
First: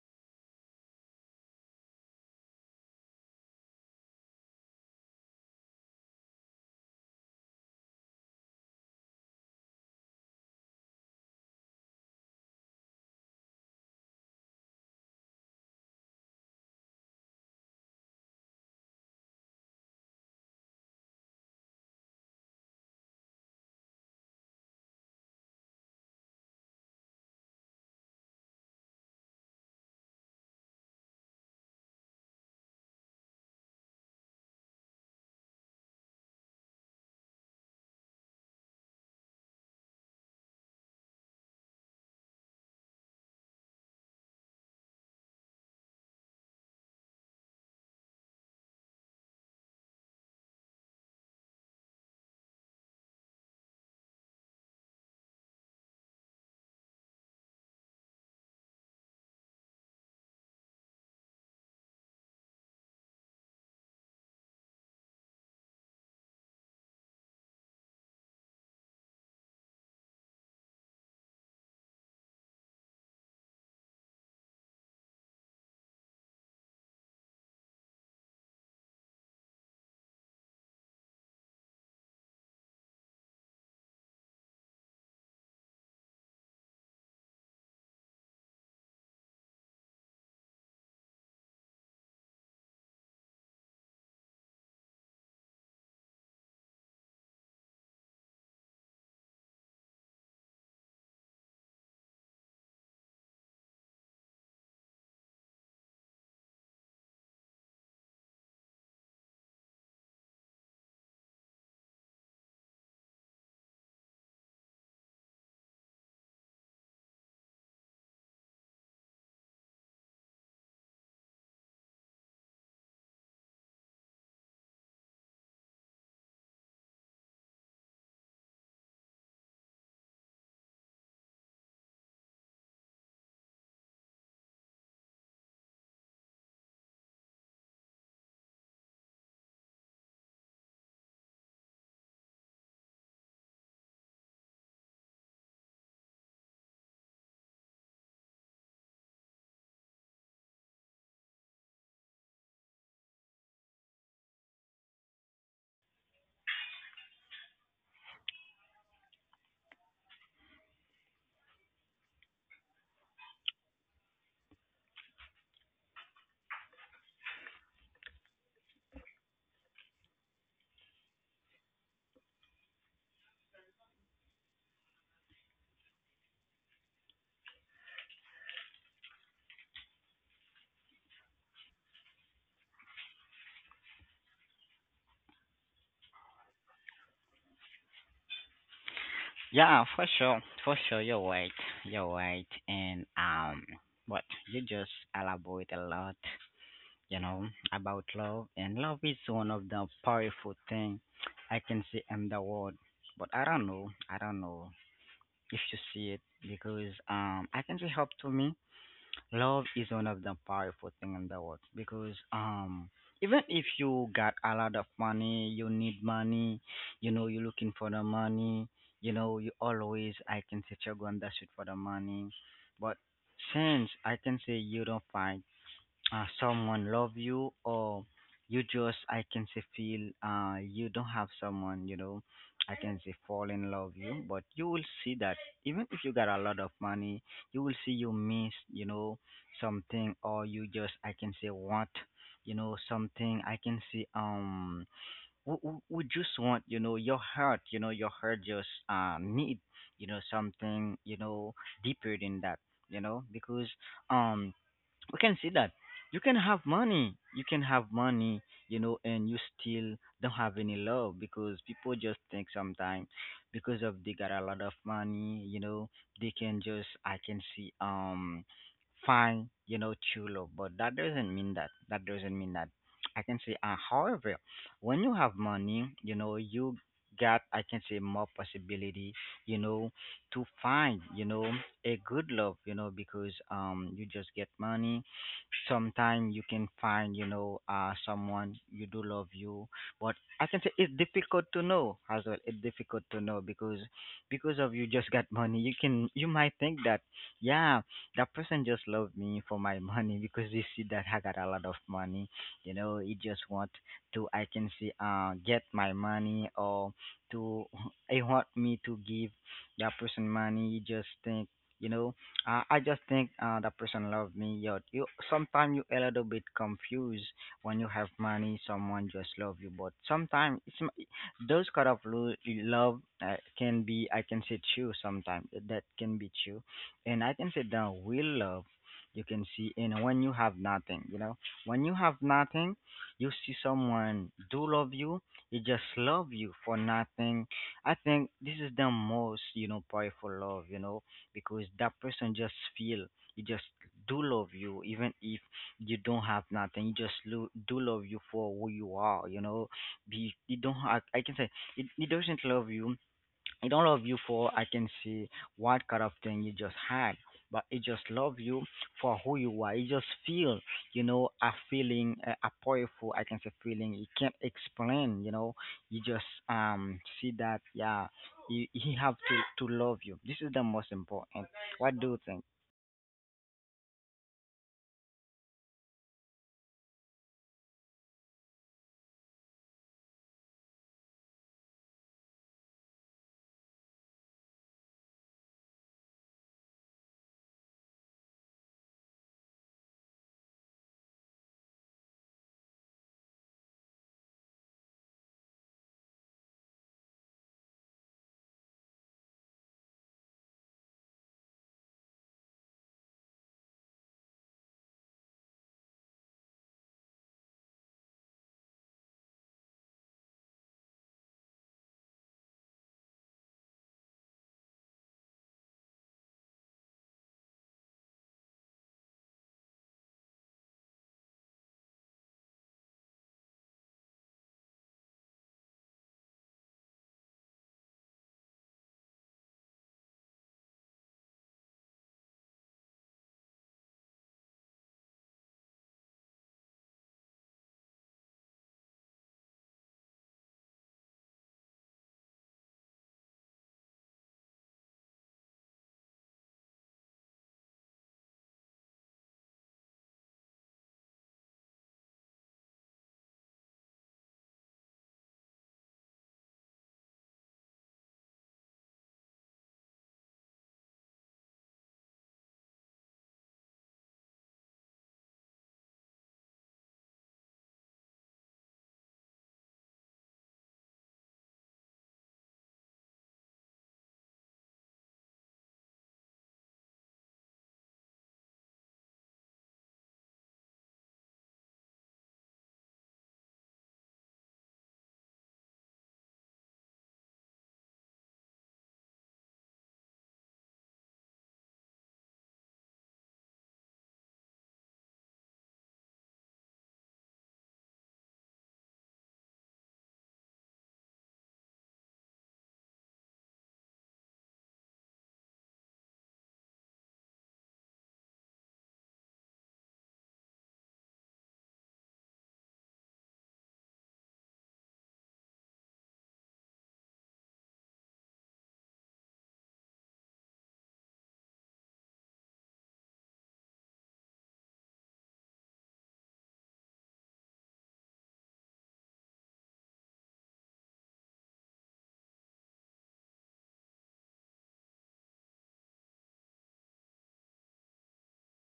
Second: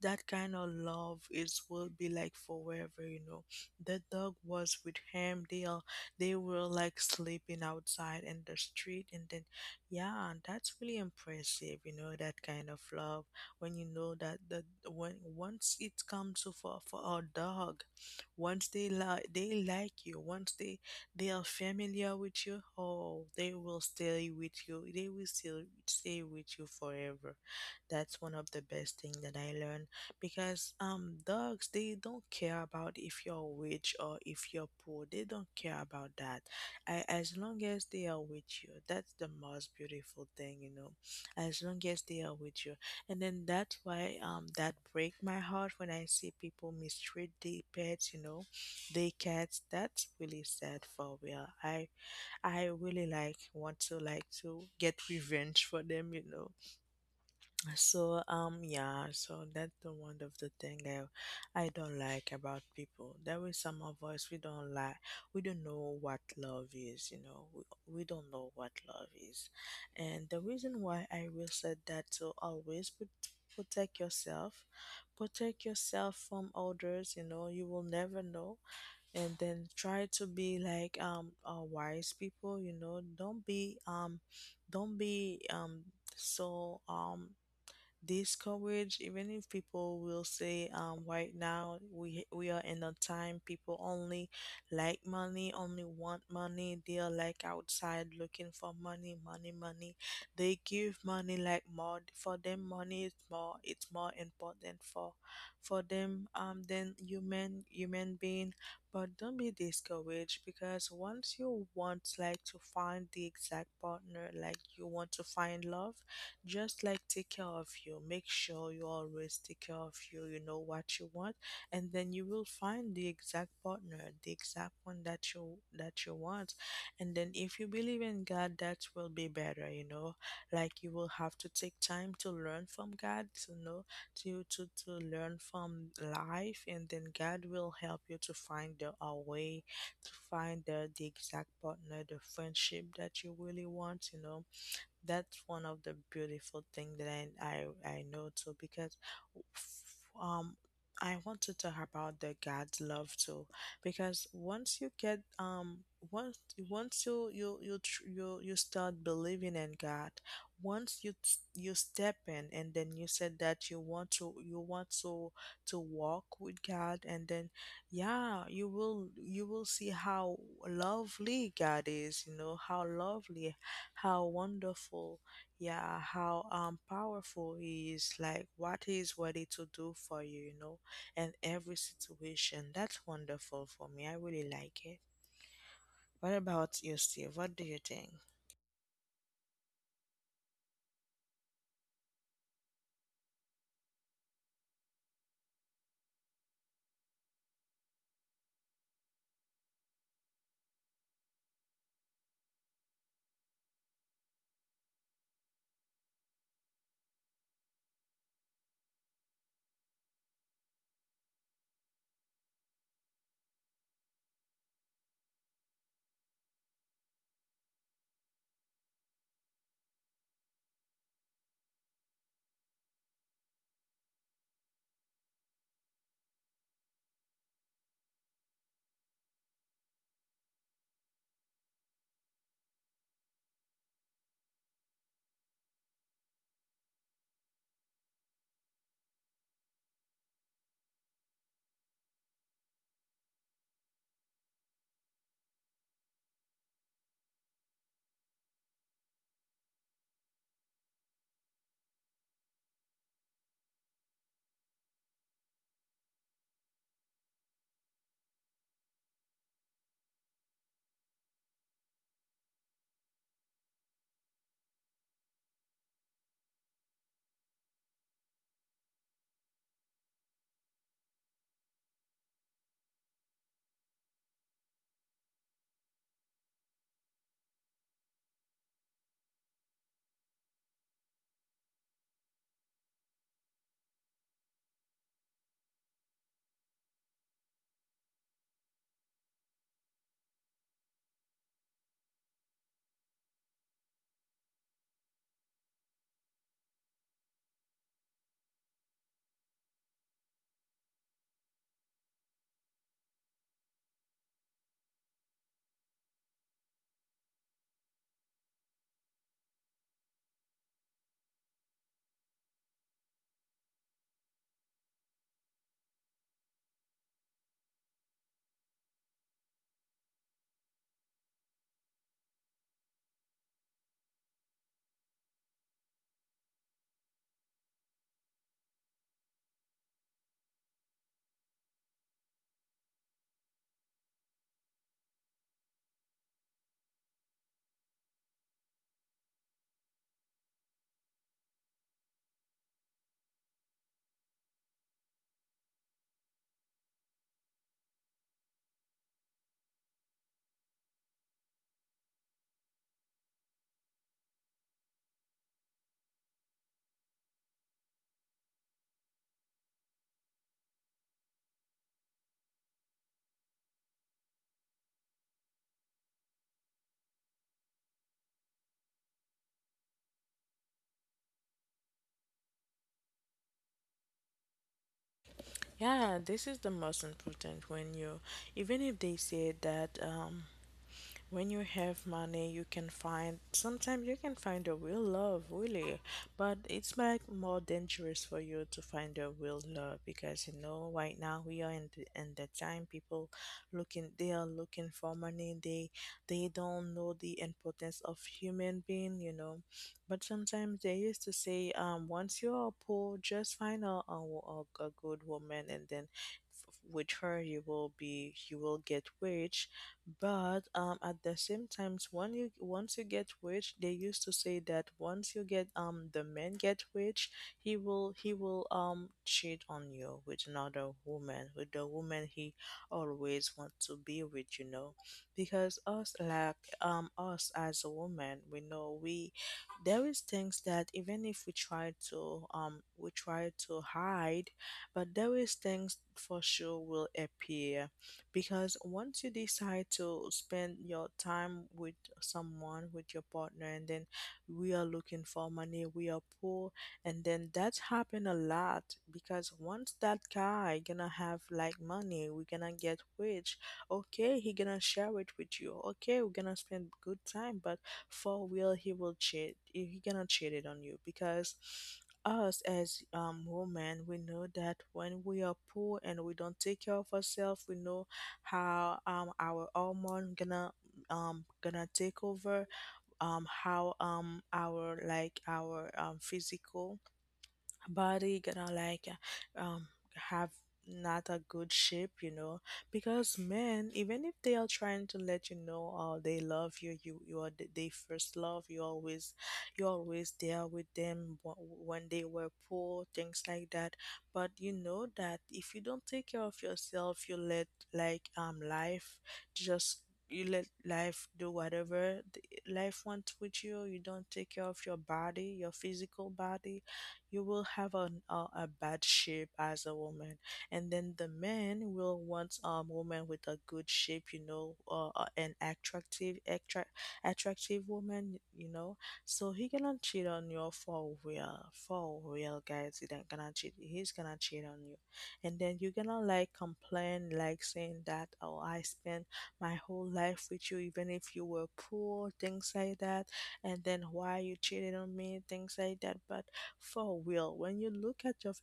that kind of love is, will be like forever, you know. The dog was with him, they are, they were like sleeping outside in the street, and then yeah, that's really impressive, you know, that kind of love. When you know that the, when once it comes to, for for our dog, once they like, they like you, once they they are familiar with you, oh, they will stay with you. They will still stay with you forever. That's one of the best thing that I learned, because um dogs they don't care about if you're rich or if you're poor. They don't care about that. I, as long as they are with you, that's the most beautiful thing, you know. As long as they are with you, and then that's why um that break my heart when I see people mistreat their pets, you know, they get, that's really sad for real. I i really like want to like to get revenge for them, you know. So um yeah, so that's the one of the thing, i i don't like about people. There is some of us we don't like, we don't know what love is, you know, we, we don't know what love is. And the reason why I will say that, to always put, protect yourself, protect yourself from others, you know, you will never know. And then try to be like, um uh, wise people, you know. Don't be um don't be um so um this coverage. Even if people will say, um, right now we we are in a time people only like money, only want money. They are like outside looking for money, money, money. They give money like more for them. Money is more. It's more important for for them um than human human being. But don't be discouraged because once you want like to find the exact partner, like you want to find love, just like take care of you, make sure you always take care of you, you know what you want, and then you will find the exact partner, the exact one that you that you want. And then if you believe in God, that will be better, you know. Like you will have to take time to learn from God, to know to to, to learn from life, and then God will help you to find the a way to find the, the exact partner, the friendship that you really want, you know. That's one of the beautiful things that I, I I know too because um I want to talk about the God's love too because once you get um once once you you you tr- you, you start believing in God. Once you t- you step in and then you said that you want to you want to to walk with God, and then yeah, you will you will see how lovely God is, you know, how lovely, how wonderful, yeah, how um powerful he is, like what he is ready to do for you, you know, in every situation. That's wonderful for me. I really like it. What about you, Steve? What do you think?
Yeah, for sure, for sure, you're right. You're right. And um but you just elaborate a lot, you know, about love. And love is one of the powerful thing I can see in the world. But I don't know, I don't know if you see it, because um I can see help to me. Love is one of the powerful thing in the world, because um even if you got a lot of money, you need money, you know, you're looking for the money, you know, you always, I can say, you're going that shit for the money. But since I can say you don't find uh, someone love you, or you just I can say feel, uh, you don't have someone, you know, I can say fall in love you. But you will see that even if you got a lot of money, you will see you miss, you know, something, or you just I can say want, you know, something I can see um we, we we just want, you know, your heart, you know, your heart just uh need, you know, something, you know, deeper than that, you know, because um we can see that you can have money, you can have money, you know, and you still don't have any love, because people just think sometimes, because of they got a lot of money, you know, they can just I can see um find, you know, true love. But that doesn't mean that, that doesn't mean that I can say, uh, however, when you have money, you know, you got I can say more possibility, you know, to find, you know, a good love, you know, because um you just get money. Sometimes you can find, you know, uh someone you do love you, but I can say it's difficult to know as well, it's difficult to know because because of you just got money, you can, you might think that, yeah, that person just loved me for my money, because they see that I got a lot of money, you know, he just want to I can see uh get my money, or to, he want me to give that person money, he just think, you know, uh, I just think, uh, the person love me. Yo, you sometimes you a little bit confused when you have money. Someone just love you, but sometimes it's m- those kind of lo- love uh, can be, I can say, true. Sometimes that can be true, and I can say the real love. You can see in when you have nothing. You know, when you have nothing, you see someone do love you. He just love you for nothing. I think this is the most, you know, powerful love. You know, because that person just feel you just do love you, even if you don't have nothing, you just lo- do love you for who you are, you know, be you don't have, I can say it, it doesn't love you, I don't love you for, I can see, what kind of thing you just had, but I just love you for who you are. You just feel, you know, a feeling, a, a powerful, I can say, feeling you can't explain, you know. You just um see that, yeah, you, he have to to love you. This is the most important. What do you think?
Yeah, this is the most important when you, even if they say that um when you have money you can find, sometimes you can find a real love, really, but it's like more dangerous for you to find a real love, because you know right now we are in the, in the time. People looking, they are looking for money. they they don't know the importance of human being, you know. But sometimes they used to say um once you are poor, just find a, a, a a good woman, and then f- with her you will be, you will get rich. But um, at the same times when you, once you get rich, they used to say that once you get um the man get rich, he will, he will um cheat on you with another woman, with the woman he always want to be with, you know, because us like, um us as a woman, we know we, there is things that even if we try to um we try to hide, but there is things for sure will appear. Because once you decide to spend your time with someone, with your partner, and then we are looking for money, we are poor, and then that's happened a lot. Because once that guy gonna have like money, we gonna get rich. Okay, he gonna share it with you, okay, we're gonna spend good time. But for real he will cheat, he gonna cheat it on you, because us as um women, we know that when we are poor and we don't take care of ourselves, we know how um our hormone gonna um gonna take over, um how um our like our um physical body, he gonna like, um have not a good shape, you know, because men, even if they are trying to let you know, oh, they love you, you you are th- they first love you always, you always there with them wh- when they were poor, things like that. But you know that if you don't take care of yourself, you let like um life just, you let life do whatever th- life wants with you, you don't take care of your body, your physical body, you will have an, uh, a bad shape as a woman. And then the men will want um woman with a good shape, you know, uh, uh, an attractive attra- attractive woman, you know. So he gonna cheat on you for real, for real, guys, he not gonna cheat, he's gonna cheat on you. And then you're gonna like complain, like saying that, oh, I spent my whole life with you, even if you were poor, things like that, and then why you cheated on me, things like that. But for real, when you look at your,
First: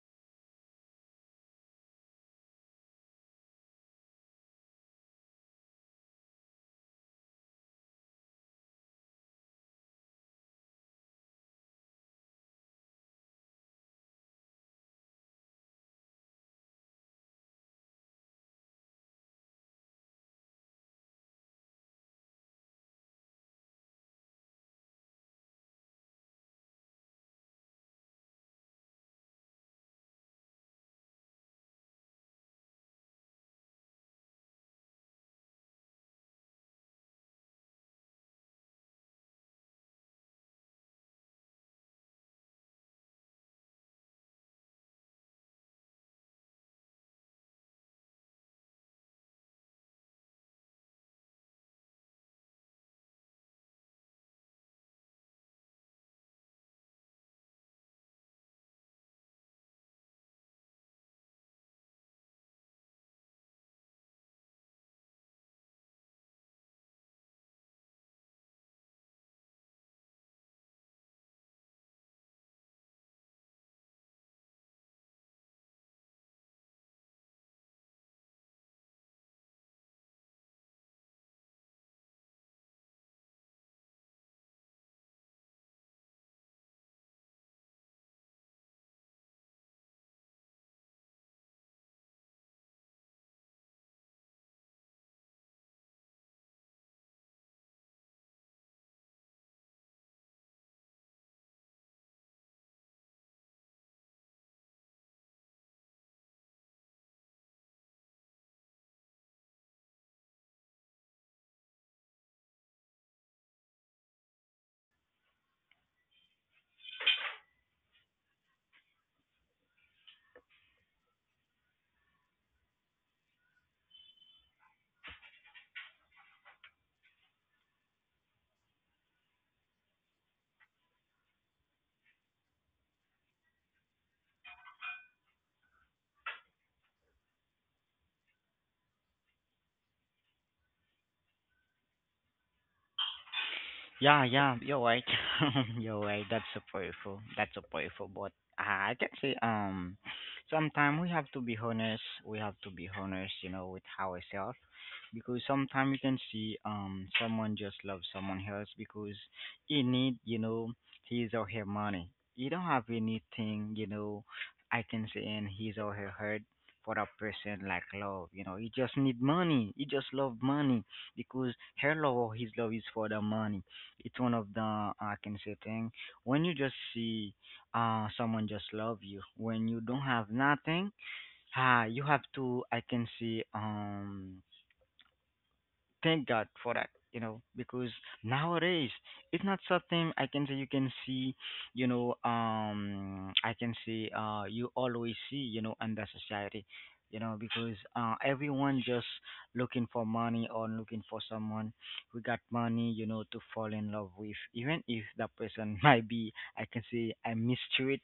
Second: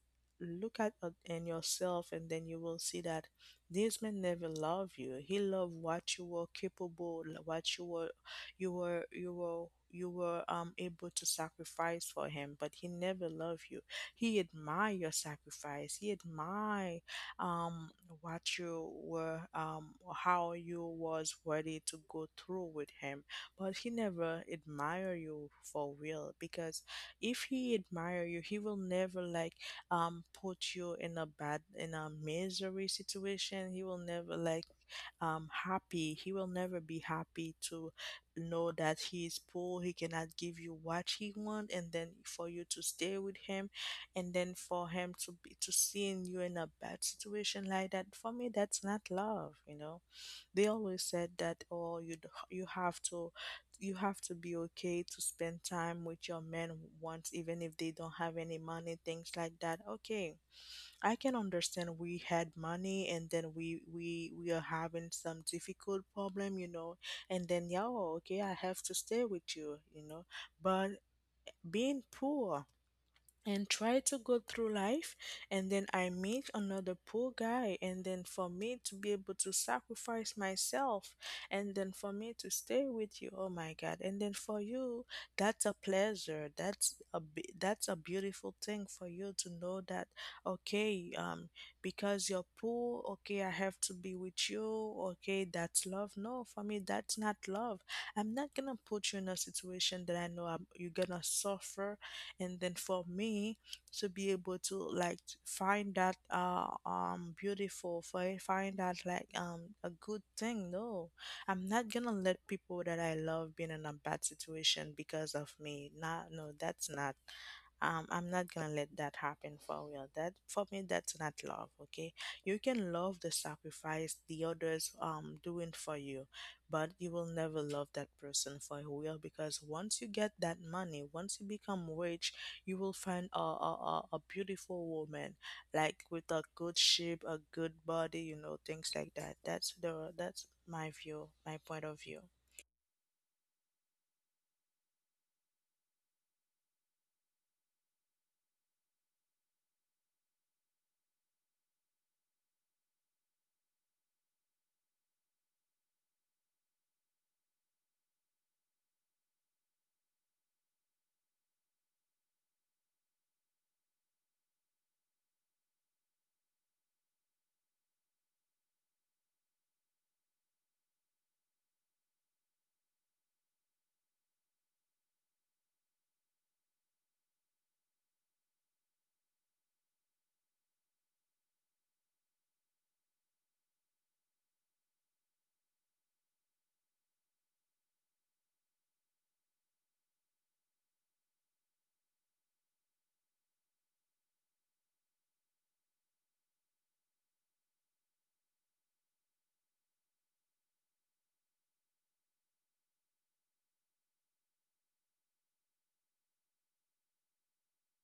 look at uh, and yourself, and then you will see that this man never loved you, he loved what you were capable, like, what you were you were, you were you were um able to sacrifice for him, but he never loved you. He admired your sacrifice, he admired um what you were um how you was ready to go through with him, but he never admired you for real. Because if he admire you, he will never like um put you in a bad, in a misery situation, he will never like, um happy he will never be happy to know that he is poor, he cannot give you what he want, and then for you to stay with him, and then for him to be to seeing you in a bad situation like that. For me that's not love, you know. They always said that, oh, you d- you have to, you have to be okay to spend time with your men once, even if they don't have any money, things like that. Okay, I can understand we had money, and then we we we are having some difficult problem, you know, and then, yeah, oh, okay, I have to stay with you, you know. But being poor and try to go through life, and then I meet another poor guy, and then for me to be able to sacrifice myself, and then for me to stay with you, oh my god, and then for you, that's a pleasure, that's a bi- that's a beautiful thing for you to know that. Okay, um because you're poor, okay, I have to be with you, okay, that's love, no, for me, that's not love. I'm not gonna put you in a situation that I know I'm, you're gonna suffer, and then for me to be able to like t- find that uh um beautiful, fi- find that like um a good thing. No, I'm not gonna let people that I love being in a bad situation because of me. Not, no, that's not, um, I'm not gonna let that happen for real. That for me, that's not love. Okay, you can love the sacrifice the others um doing for you, but you will never love that person for who you are, because once you get that money, once you become rich, you will find a, a, a, a beautiful woman, like with a good shape, a good body, you know, things like that. That's the that's my view, my point of view.
Yeah, yeah, you're right. You're right. That's so powerful. That's so powerful. But uh, I can say, um, sometimes we have to be honest. We have to be honest, you know, with ourselves, because sometimes you can see um someone just loves someone else because he need, you know, his or her money. You don't have anything, you know, I can say in his or her heart, for a person like love, you know, he just need money, he just love money, because her love or his love is for the money. It's one of the, uh, I can say, thing, when you just see uh someone just love you when you don't have nothing, ah, you have to I can see um thank God for that, you know, because nowadays it's not something I can say you can see, you know, um, I can say, uh, you always see, you know, under society, you know, because uh, everyone just looking for money or looking for someone who got money, you know, to fall in love with, even if that person might be, I can say, I mistreat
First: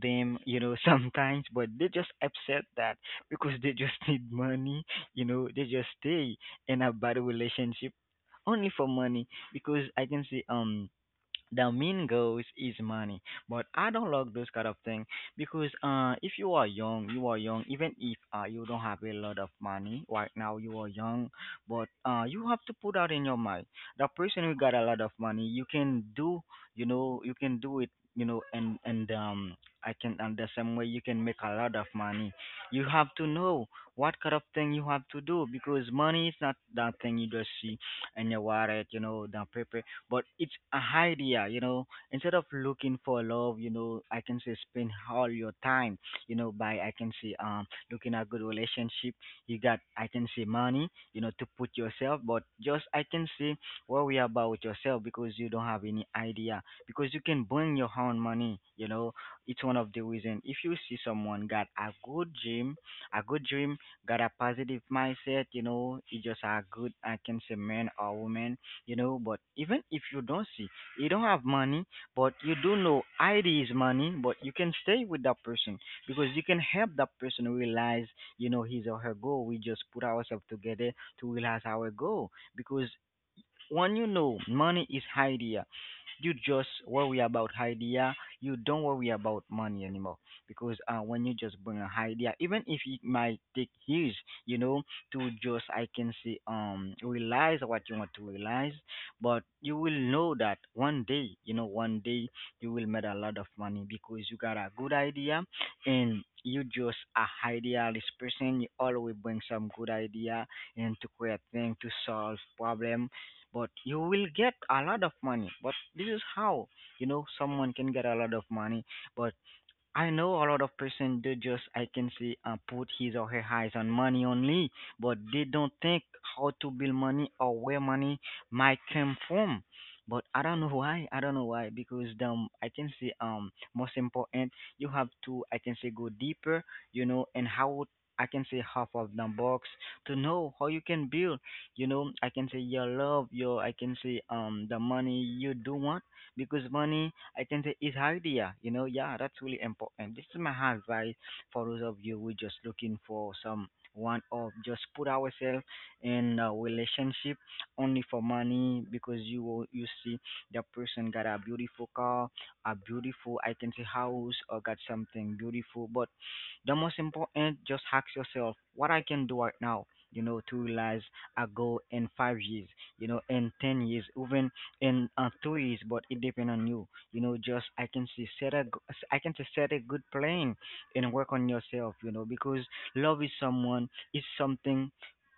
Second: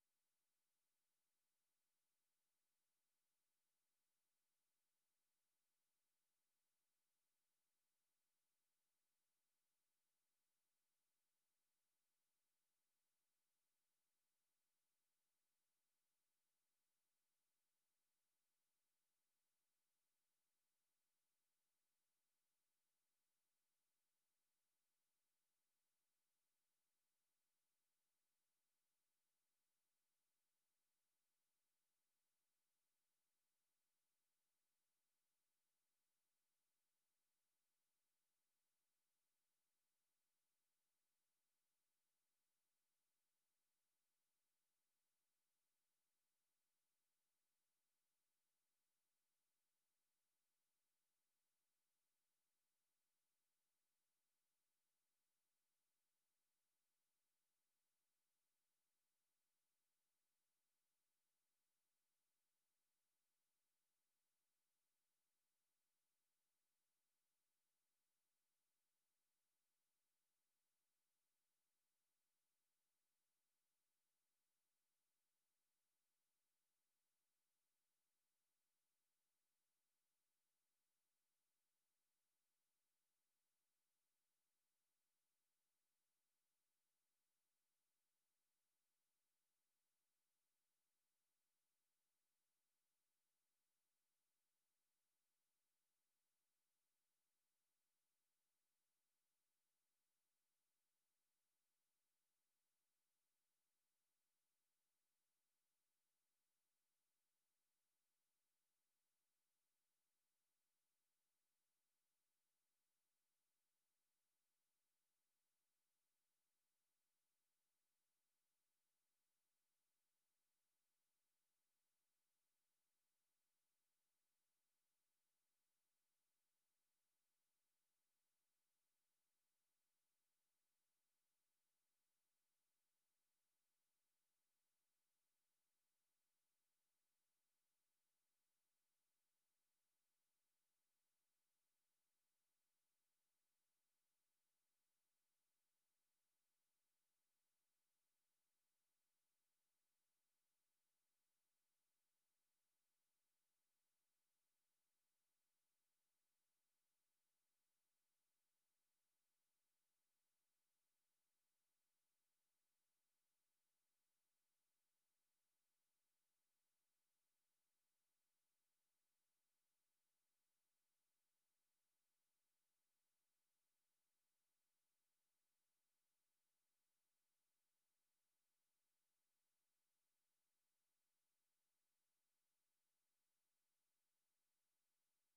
them, you know, sometimes, but they just upset that because they just need money, you know, they just stay in a bad relationship only for money, because I can see um the main goals is money. But I don't like those kind of thing, because uh if you are young, you are young, even if uh you don't have a lot of money right now, you are young. But uh you have to put out in your mind the person who got a lot of money, you can do, you know, you can do it, you know. And and um I can, and the same way you can make a lot of money, you have to know what kind of thing you have to do, because money is not that thing you just see in your wallet, you know, the paper, but it's a idea, you know. Instead of looking for love, you know, I can say spend all your time, you know, by I can say, um looking at good relationship, you got, I can say, money, you know, to put yourself, but just I can say worry about yourself, because you don't have any idea, because you can bring your own money, you know. It's one of the reason, if you see someone got a good dream, a good dream, got a positive mindset, you know, he just a good, I can say, man or woman, you know. But even if you don't see, you don't have money, but you do know id is money, but you can stay with that person, because you can help that person realize, you know, his or her goal, we just put ourselves together to realize our goal. Because when you know money is idea, you just worry about idea, you don't worry about money anymore. Because uh, when you just bring an idea, even if it might take years, you know, to just I can say um realize what you want to realize, but you will know that one day, you know, one day you will make a lot of money, because you got a good idea, and you just a idealist person, you always bring some good idea and to create thing, to solve problem, but you will get a lot of money. But this is how, you know, someone can get a lot of money. But I know a lot of person do just I can say, uh, put his or her eyes on money only, but they don't think how to build money or where money might come from. But I don't know why. I don't know why, because um I can say, um most important, you have to, I can say, go deeper, you know, and how, I can say, half of the box, to know how you can build, you know, I can say, your love, your, I can say, um the money you do want, because money, I can say, is idea. You know, yeah, that's really important. This is my advice for those of you who just looking for some, one of just put ourselves in a relationship only for money, because you will, you see the person got a beautiful car, a beautiful, I can say, house, or got something beautiful. But the most important, just ask yourself what I can do right now, you know, to realize a goal in five years, you know, in ten years, even in uh, two years, but it depends on you. You know, just, I can say, set a g- I can say, set a good plan and work on yourself. You know, because love is someone, is something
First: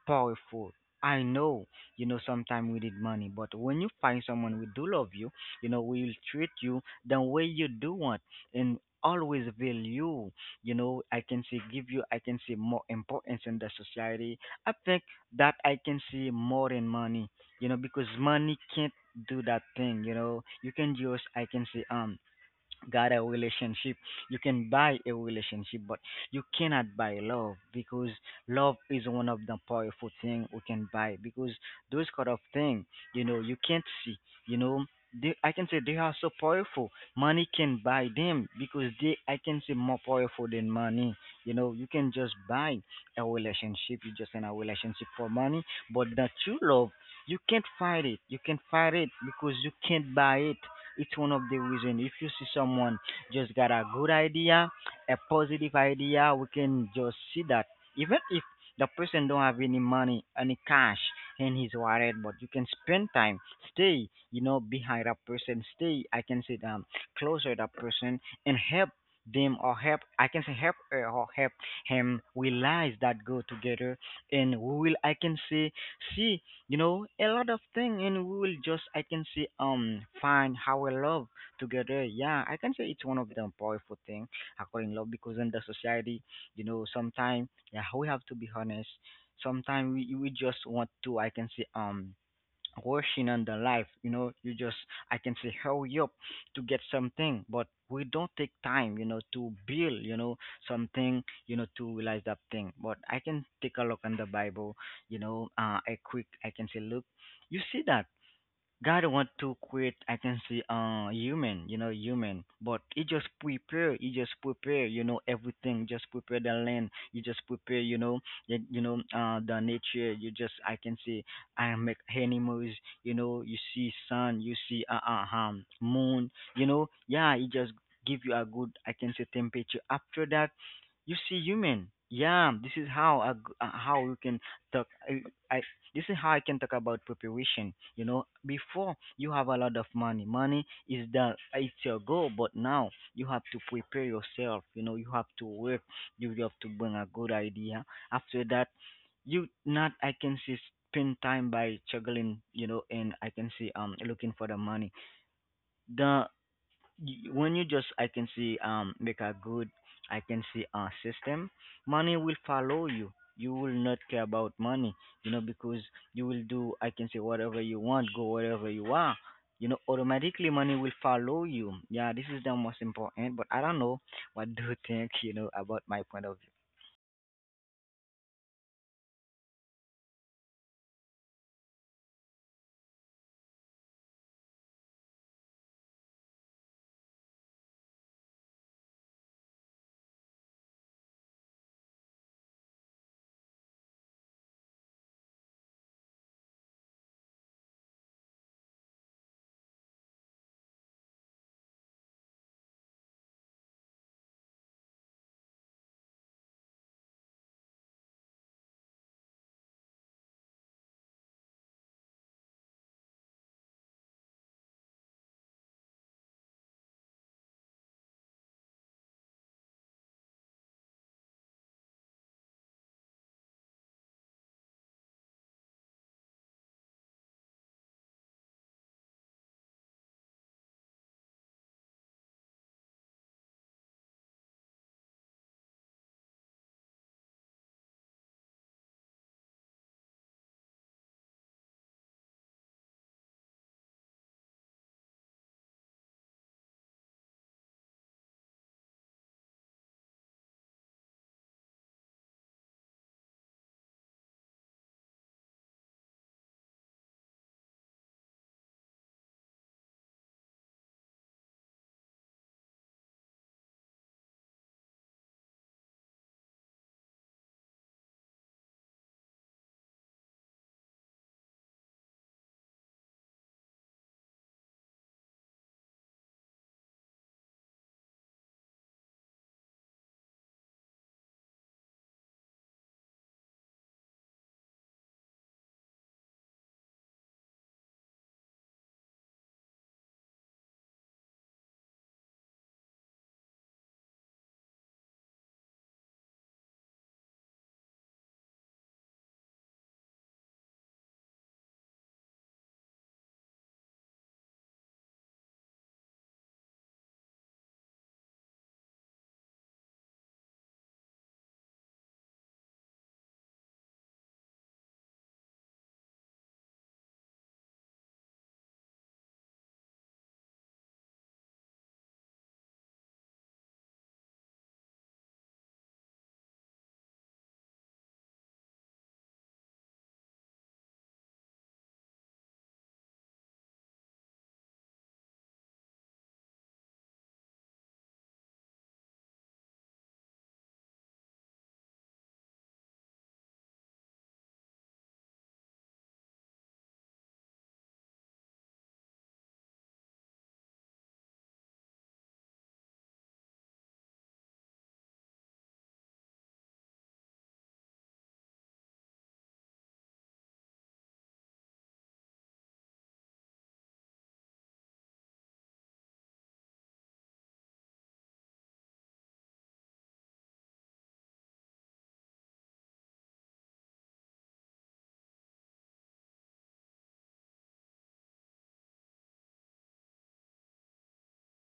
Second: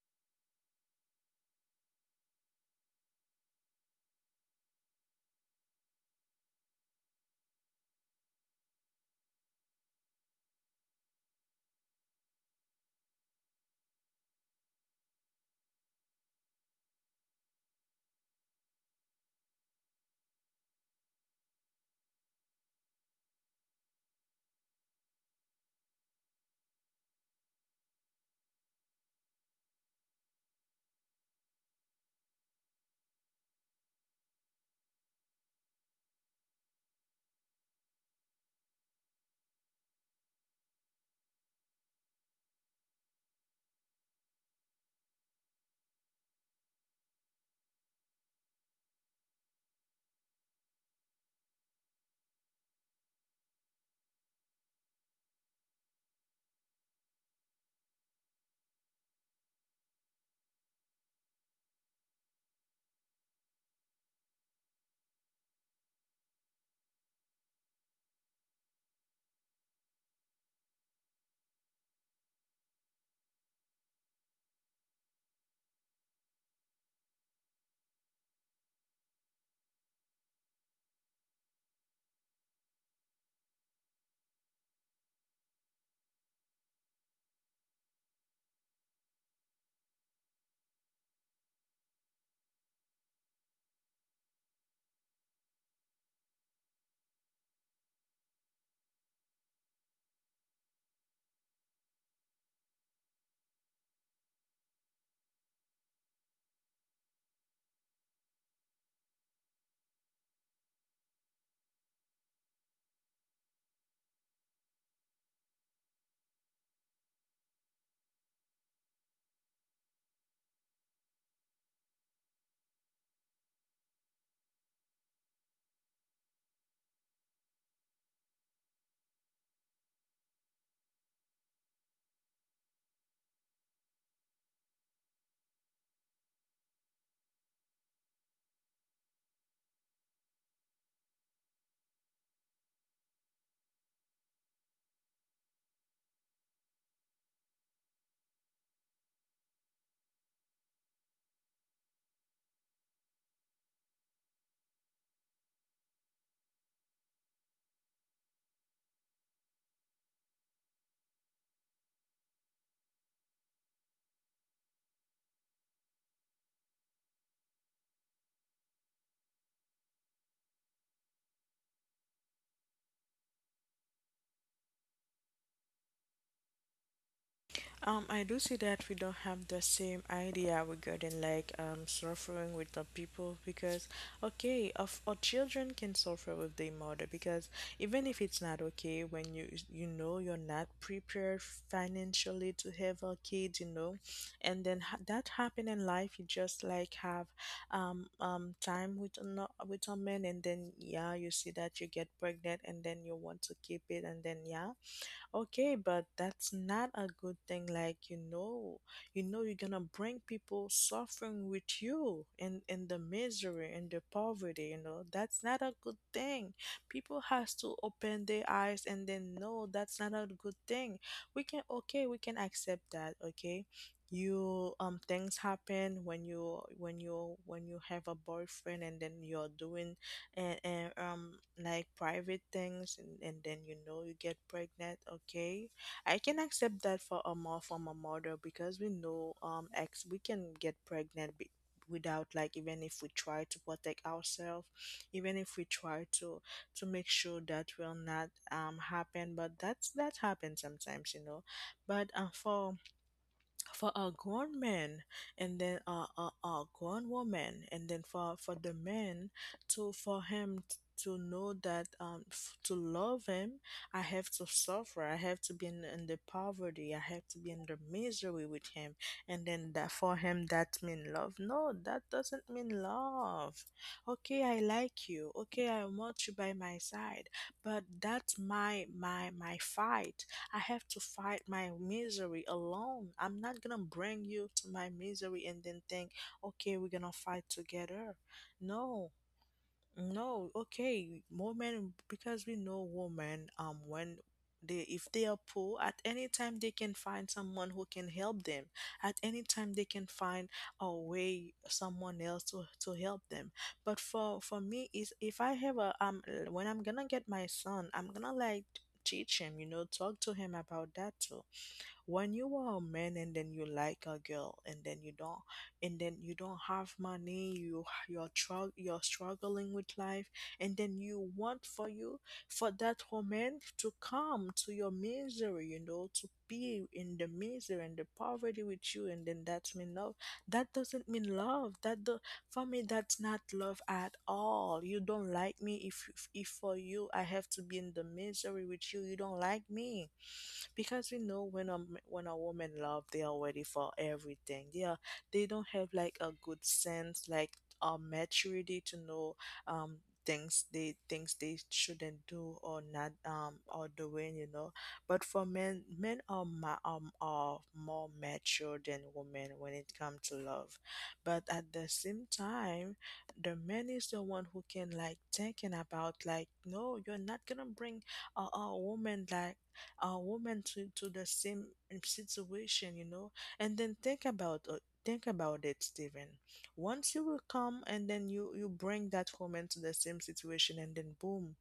powerful. I know, you know, sometimes we need money, but when you find someone who do love you, you know, will treat you the way you do want, and always value, you know, I can say, give you, I can say, more importance in the society. I think that, I can say, more than money, you know, because money can't do that thing, you know. You can use, I can see, um got a relationship, you can buy a relationship, but you cannot buy love, because love is one of the powerful thing we can buy, because those kind of thing, you know, you can't see, you know, they, I can say, they are so powerful, money can buy them, because they, I can say, more powerful than money, you know, you can just buy a relationship, you just in a relationship for money. But the true love, you can't fight it, you can't fight it, because you can't buy it. It's one of the reason, if you see someone just got a good idea, a positive idea, we can just see that. Even if the person don't have any money, any cash in his wallet, but you can spend time, stay, you know, behind that person, stay. I can say um closer to that person, and help them, or help, I can say, help her or help him realize that, go together, and we will, I can say, see you know a lot of thing, and we will just I can see um find how we love together. Yeah, I can say it's one of the powerful thing I call in love, because in the society, you know sometimes, yeah, we have to be honest. Sometimes we, we just want to, I can say, um working on the life. You know you just, I can say, hurry up to get something, but we don't take time, you know to build, you know something, you know to realize that thing. But I can take a look on the Bible, you know uh, a quick, I can say, look. You see that God want to quit. I can see, uh human, you know, human. But you just prepare, you just prepare, you know, everything. Just prepare the land. You just prepare, you know, you, you know, uh the nature. You just I can see I make animals, you know, you see sun, you see uh, uh um moon, you know, yeah, it just give you a good, I can say, temperature. After that, you see human. Yeah, this is how I, g- uh, how you can talk. I, I this is how I can talk about preparation. You know, before you have a lot of money. Money is the it's your goal, but now you have to prepare yourself. You know, you have to work. You have to bring a good idea. After that, you not I can see spend time by juggling. You know, and I can see um looking for the money. The y- when you just I can see um make a good, I can see, a system, money will follow you. You will not care about money, you know because you will do, I can say, whatever you want, go wherever you are, you know automatically money will follow you. Yeah, this is the most important, but I don't know, what do you think? you know about my point of view.
Um, I do see that we don't have the same idea regarding like um suffering with the people, because okay, of our children can suffer with their mother, because even if it's not okay, when you you know, you're not prepared financially to have a kid, you know, and then ha- that happen in life, you just like have um um time with ano- with a man, and then yeah, you see that you get pregnant, and then you want to keep it, and then yeah. Okay, but that's not a good thing. Like, you know, you know you're gonna bring people suffering with you and in the misery and the poverty. You know that's not a good thing. People has to open their eyes and then know that's not a good thing. We can, okay, we can accept that. Okay, you um things happen when you, when you when you have a boyfriend, and then you're doing and, and um like private things, and, and then you know you get pregnant, okay, I can accept that for a mom, from a mother, because we know um ex we can get pregnant be- without like, even if we try to protect ourselves, even if we try to to make sure that will not um happen, but that's, that happens sometimes, you know. But uh, for for a grown man, and then a, a, a grown woman, and then for for the man to, for him t- to know that um f- to love him, I have to suffer, I have to be in, in the poverty, I have to be in the misery with him, and then that, for him that mean love, no, that doesn't mean love. Okay, I like you, okay, I want you by my side, but that's my my my fight. I have to fight my misery alone. I'm not gonna bring you to my misery and then think, okay, we're gonna fight together. No, no, okay, women, because we know women um when they, if they are poor, at any time they can find someone who can help them. At any time they can find a way, someone else to, to help them. But for for me is if I have a um when I'm gonna get my son, I'm gonna like teach him, you know, talk to him about that too. When you are a man and then you like a girl and then you don't and then you don't have money, you you're tru- you're struggling with life, and then you want for you for that woman to come to your misery, you know to be in the misery and the poverty with you, and then that's mean love. That doesn't mean love that do- For me that's not love at all. You don't like me. if if for you I have to be in the misery with you, you don't like me. Because we know when a m- when a woman love, they are ready for everything, yeah. They don't have like a good sense, like a maturity to know, um things they things they shouldn't do or not, um or doing, you know but for men, men are ma- um are more mature than women when it comes to love. But at the same time, the man is the one who can like thinking about, like, no, you're not gonna bring a, a woman, like a woman, to, to the same situation, you know. And then think about uh, think about it, Stephen. Once you will come and then you you bring that woman to the same situation, and then boom,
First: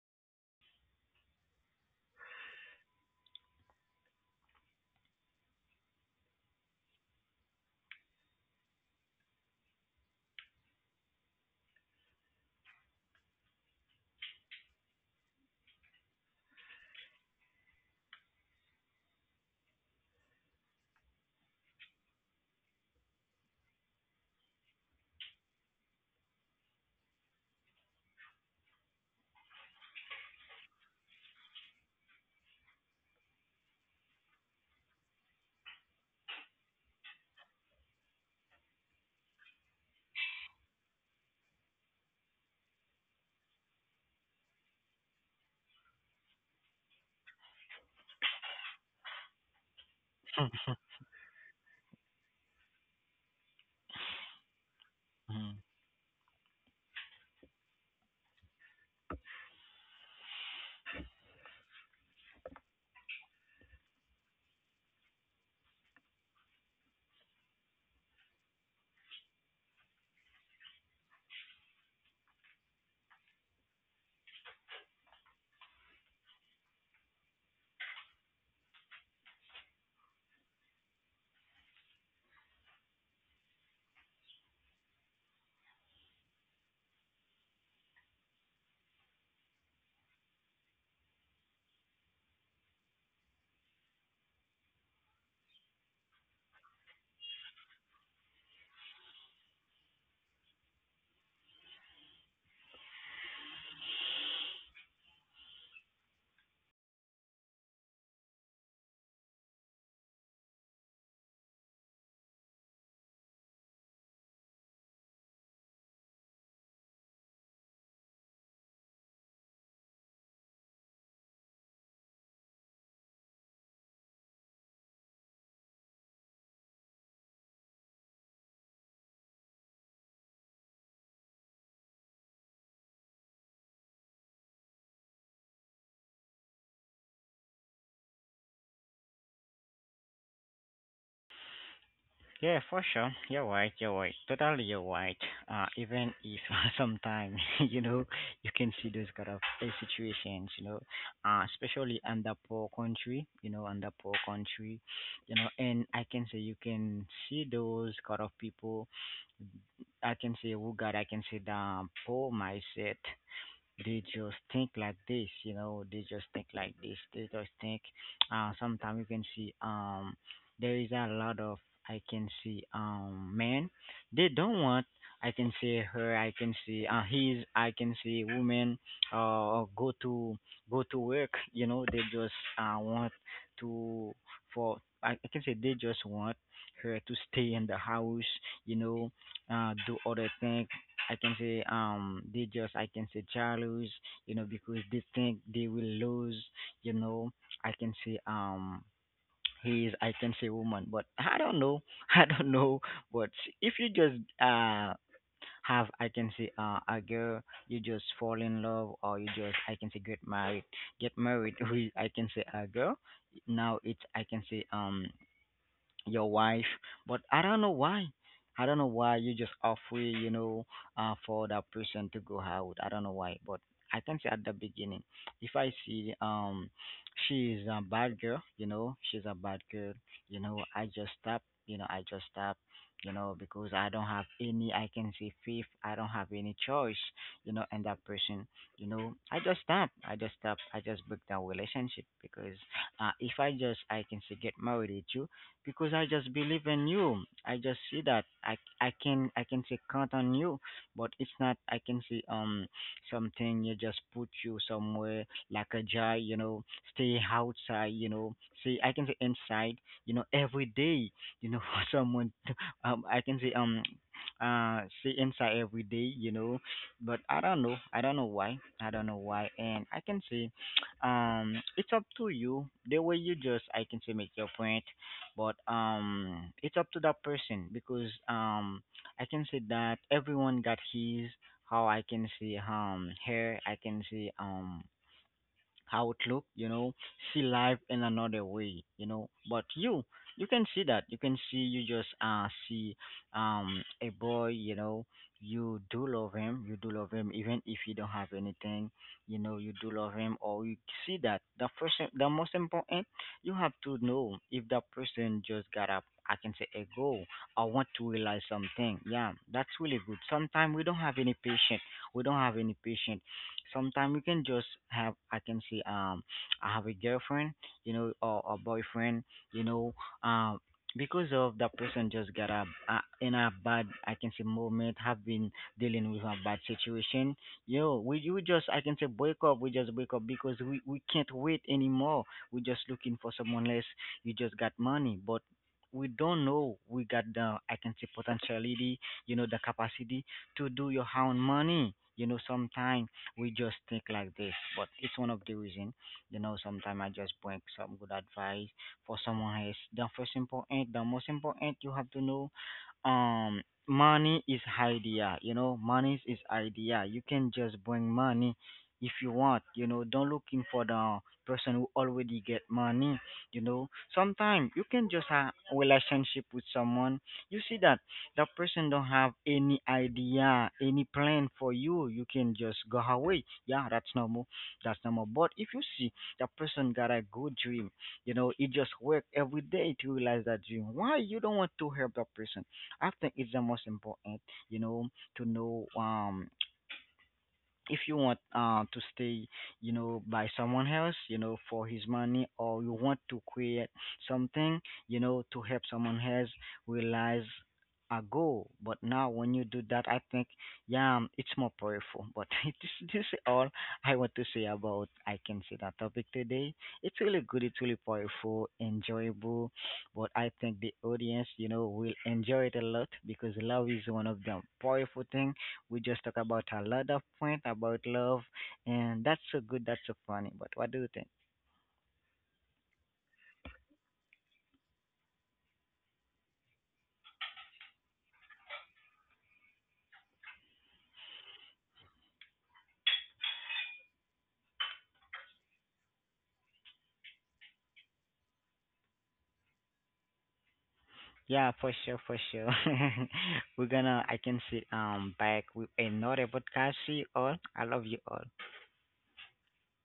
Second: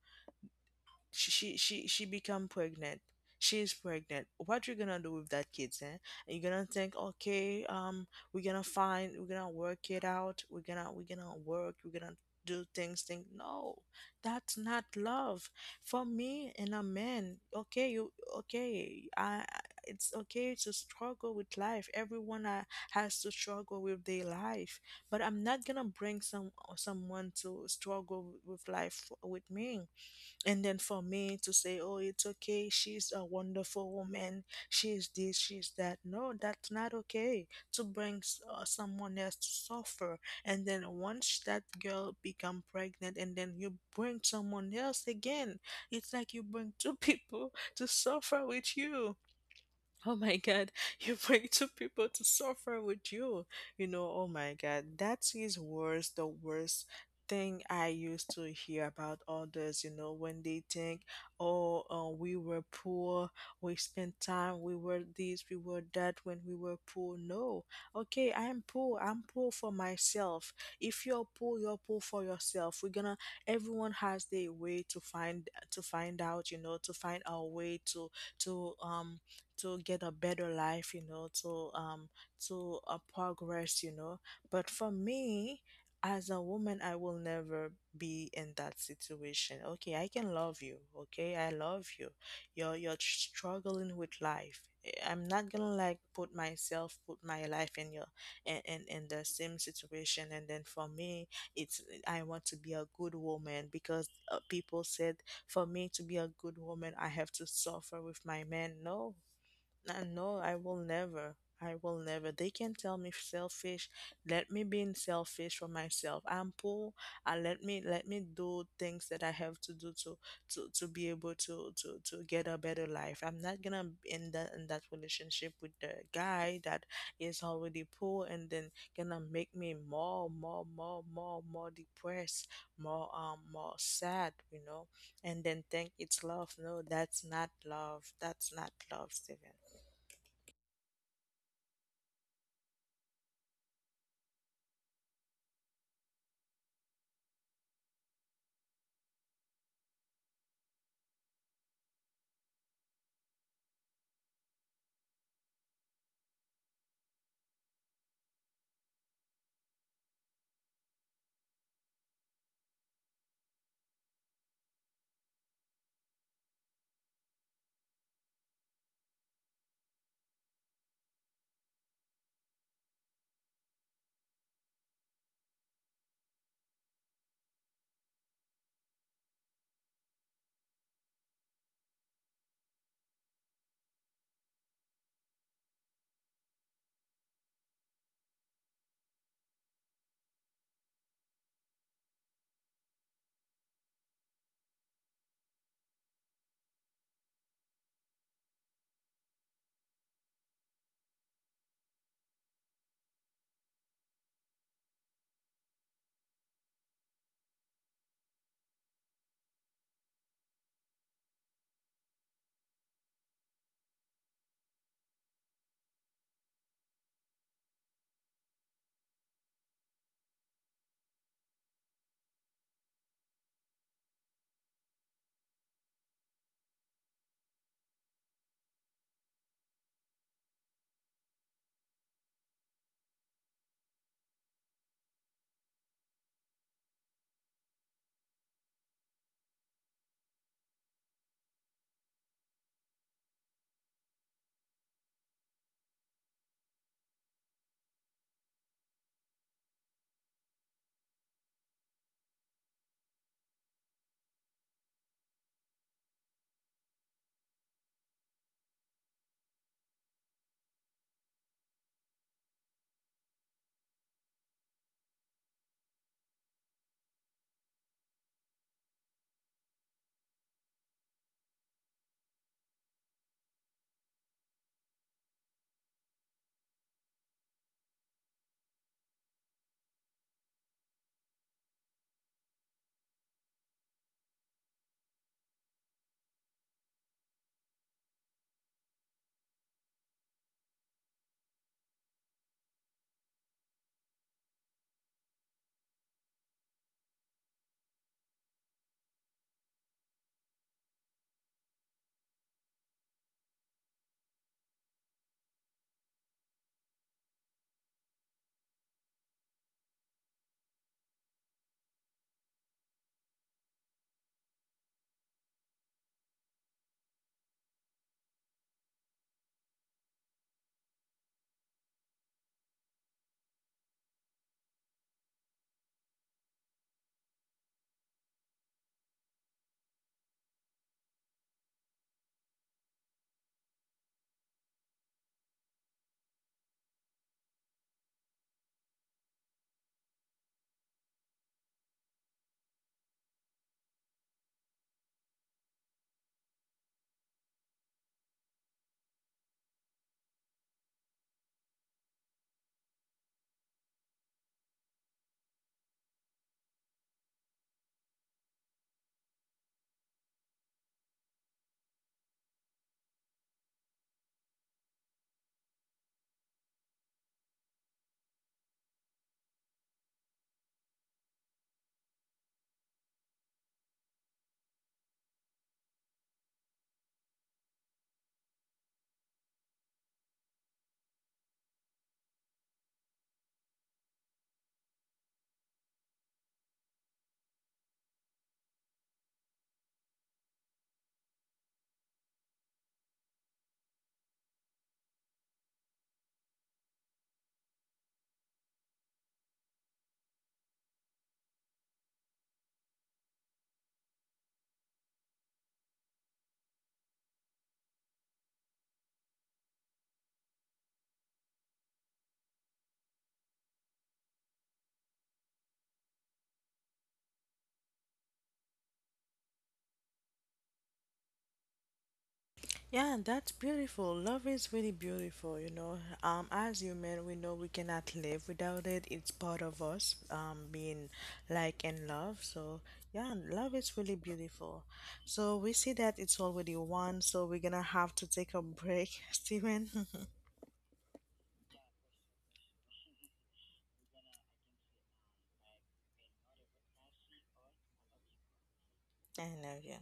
she she she, she become pregnant. She's pregnant, what you gonna do with that kids, eh? You gonna think, okay, um we're gonna find we're gonna work it out, we're gonna we're gonna work we're gonna do things, think, no, that's not love. For me and a man, okay you okay I I- it's okay to struggle with life, everyone uh, has to struggle with their life. But I'm not gonna bring some someone to struggle with life with me and then for me to say, oh, it's okay, she's a wonderful woman, she's this, she's that. No, that's not okay, to bring s- uh, someone else to suffer. And then once that girl become pregnant and then you bring someone else again, it's like you bring two people to suffer with you. Oh my God, you bring two people to suffer with you. You know, oh my God, that
Hmm.
is worse, the worst thing I used to hear about others, you know, when they think, oh, uh, we were poor, we spent time, we were this, we were that when we were poor. No, okay, I'm poor, I'm poor for myself. If you're poor, you're poor for yourself. We're gonna, everyone has their way to find, to find out, you know, to find our way to, to, um, to get a better life, you know, to um to uh, progress, you know. But for me, as a woman, I will never be in that situation. Okay, I can love you, okay, I love you. You're you're struggling with life. Eh, I'm not gonna like put myself put my life in your, in, in in the same situation. And then for me, it's I want to be a good woman because uh, people said for me to be a good woman I have to suffer with my man. No, uh, no, I will never. I will never. They can tell me selfish. Let me be selfish for myself. I'm poor. I let me let me do things that I have to do to to to be able to to to get a better life. I'm not gonna be in that in that relationship with the guy that is already poor and then gonna make me more more more more more depressed, more um more sad. You know, and then think it's love. No, that's not love. That's not love, Steven.
Yeah, for sure. You're right. You're right. Totally, you're right. Uh, even if sometimes you know you can see those kind of uh, situations, you know, uh, especially under poor country, you know, under poor country, you know, and I can say you can see those kind of people. I can say, oh God, I can say the poor mindset. They just think like this, you know, they just think like this, they just think uh sometimes you can see um there is a lot of, I can see, um men. They don't want, I can see her, I can see uh his, I can see women uh go to go to work. You know, they just uh want to, for I, I can say, they just want her to stay in the house, you know, uh do other things. I can say um they just, I can say, jealous, you know, because they think they will lose, you know. I can say um he is, I can say, woman, but I don't know, I don't know. But if you just uh have, I can say, uh a girl, you just fall in love, or you just, I can say, get married, get married with, I can say, a girl. Now it's, I can say, um your wife. But I don't know why, I don't know why you just off, you know uh, for that person to go out, I don't know why. But I can say, at the beginning, if I see um she is a bad girl, you know she's a bad girl, you know I just stop, you know I just stop, you know because I don't have any, I can say, fifth, I don't have any choice, you know and that person, you know I just stop, I just stop, I just break that relationship. Because uh, if I just, I can say, get married with you, because I just believe in you. I just see that I I can I can say count on you. But it's not, I can see, um something you just put you somewhere like a jar, you know, stay outside, you know. See, I can say inside, you know, every day, you know, for someone to, um I can say, um uh see inside every day, you know. But I don't know. I don't know why. I don't know why. And I can say um it's up to you the way you just, I can say, make your point. But um it's up to that person because um I can say that everyone got his, how I can see um her, I can see um how it look, you know, see life in another way, you know. But you, you can see that. You can see you just uh see um a boy, you know, you do love him, you do love him even if you don't have anything, you know, you do love him. Or you see that, the first, the most important, you have to know if that person just got up, I can say, a goal. I want to realize something. Yeah, that's really good. Sometimes we don't have any patient. We don't have any patient. Sometimes you can just have, I can say, um I have a girlfriend, you know, or a boyfriend, you know, um because of that person just got a, a in a bad, I can say, moment, have been dealing with a bad situation. You know, we, you just, I can say, break up, we just break up because we, we can't wait anymore. We just looking for someone else. You just got money, but we don't know we got the, I can say, potentiality, you know, the capacity to do your own money. You know, sometime we just think like this. But it's one of the reason, you know, sometimes I just bring some good advice for someone else. The first important, the most important, you have to know um money is idea, you know money is idea. You can just bring money if you want, you know don't looking for the person who already get money, you know sometimes you can just have a relationship with someone. You see that the person don't have any idea, any plan for you, you can just go away. Yeah, that's normal. That's normal. But if you see the person got a good dream, you know he just work every day to realize that dream. Why you don't want to help that person? I think it's the most important, you know, to know, um if you want uh, to stay, you know, by someone else, you know, for his money, or you want to create something, you know, to help someone else realize a goal. But now, when you do that, I think, yeah, um, it's more powerful. But this, this is all I want to say about, I can say, that topic today. It's really good, it's really powerful, enjoyable. But I think the audience, you know, will enjoy it a lot, because love is one of the powerful things. We just talk about a lot of point about love, and that's so good. That's so funny. But what do you think?
Yeah, that's beautiful. Love is really beautiful, you know. Um, as human, we know we cannot live without it. It's part of us, um, being like and love. So yeah, love is really beautiful. So we see that it's already one, so we're gonna have to take a break, Steven.
Yeah, for sure, for sure. We're gonna. I can see um back with another podcast. See you all. I love you all.
I love you.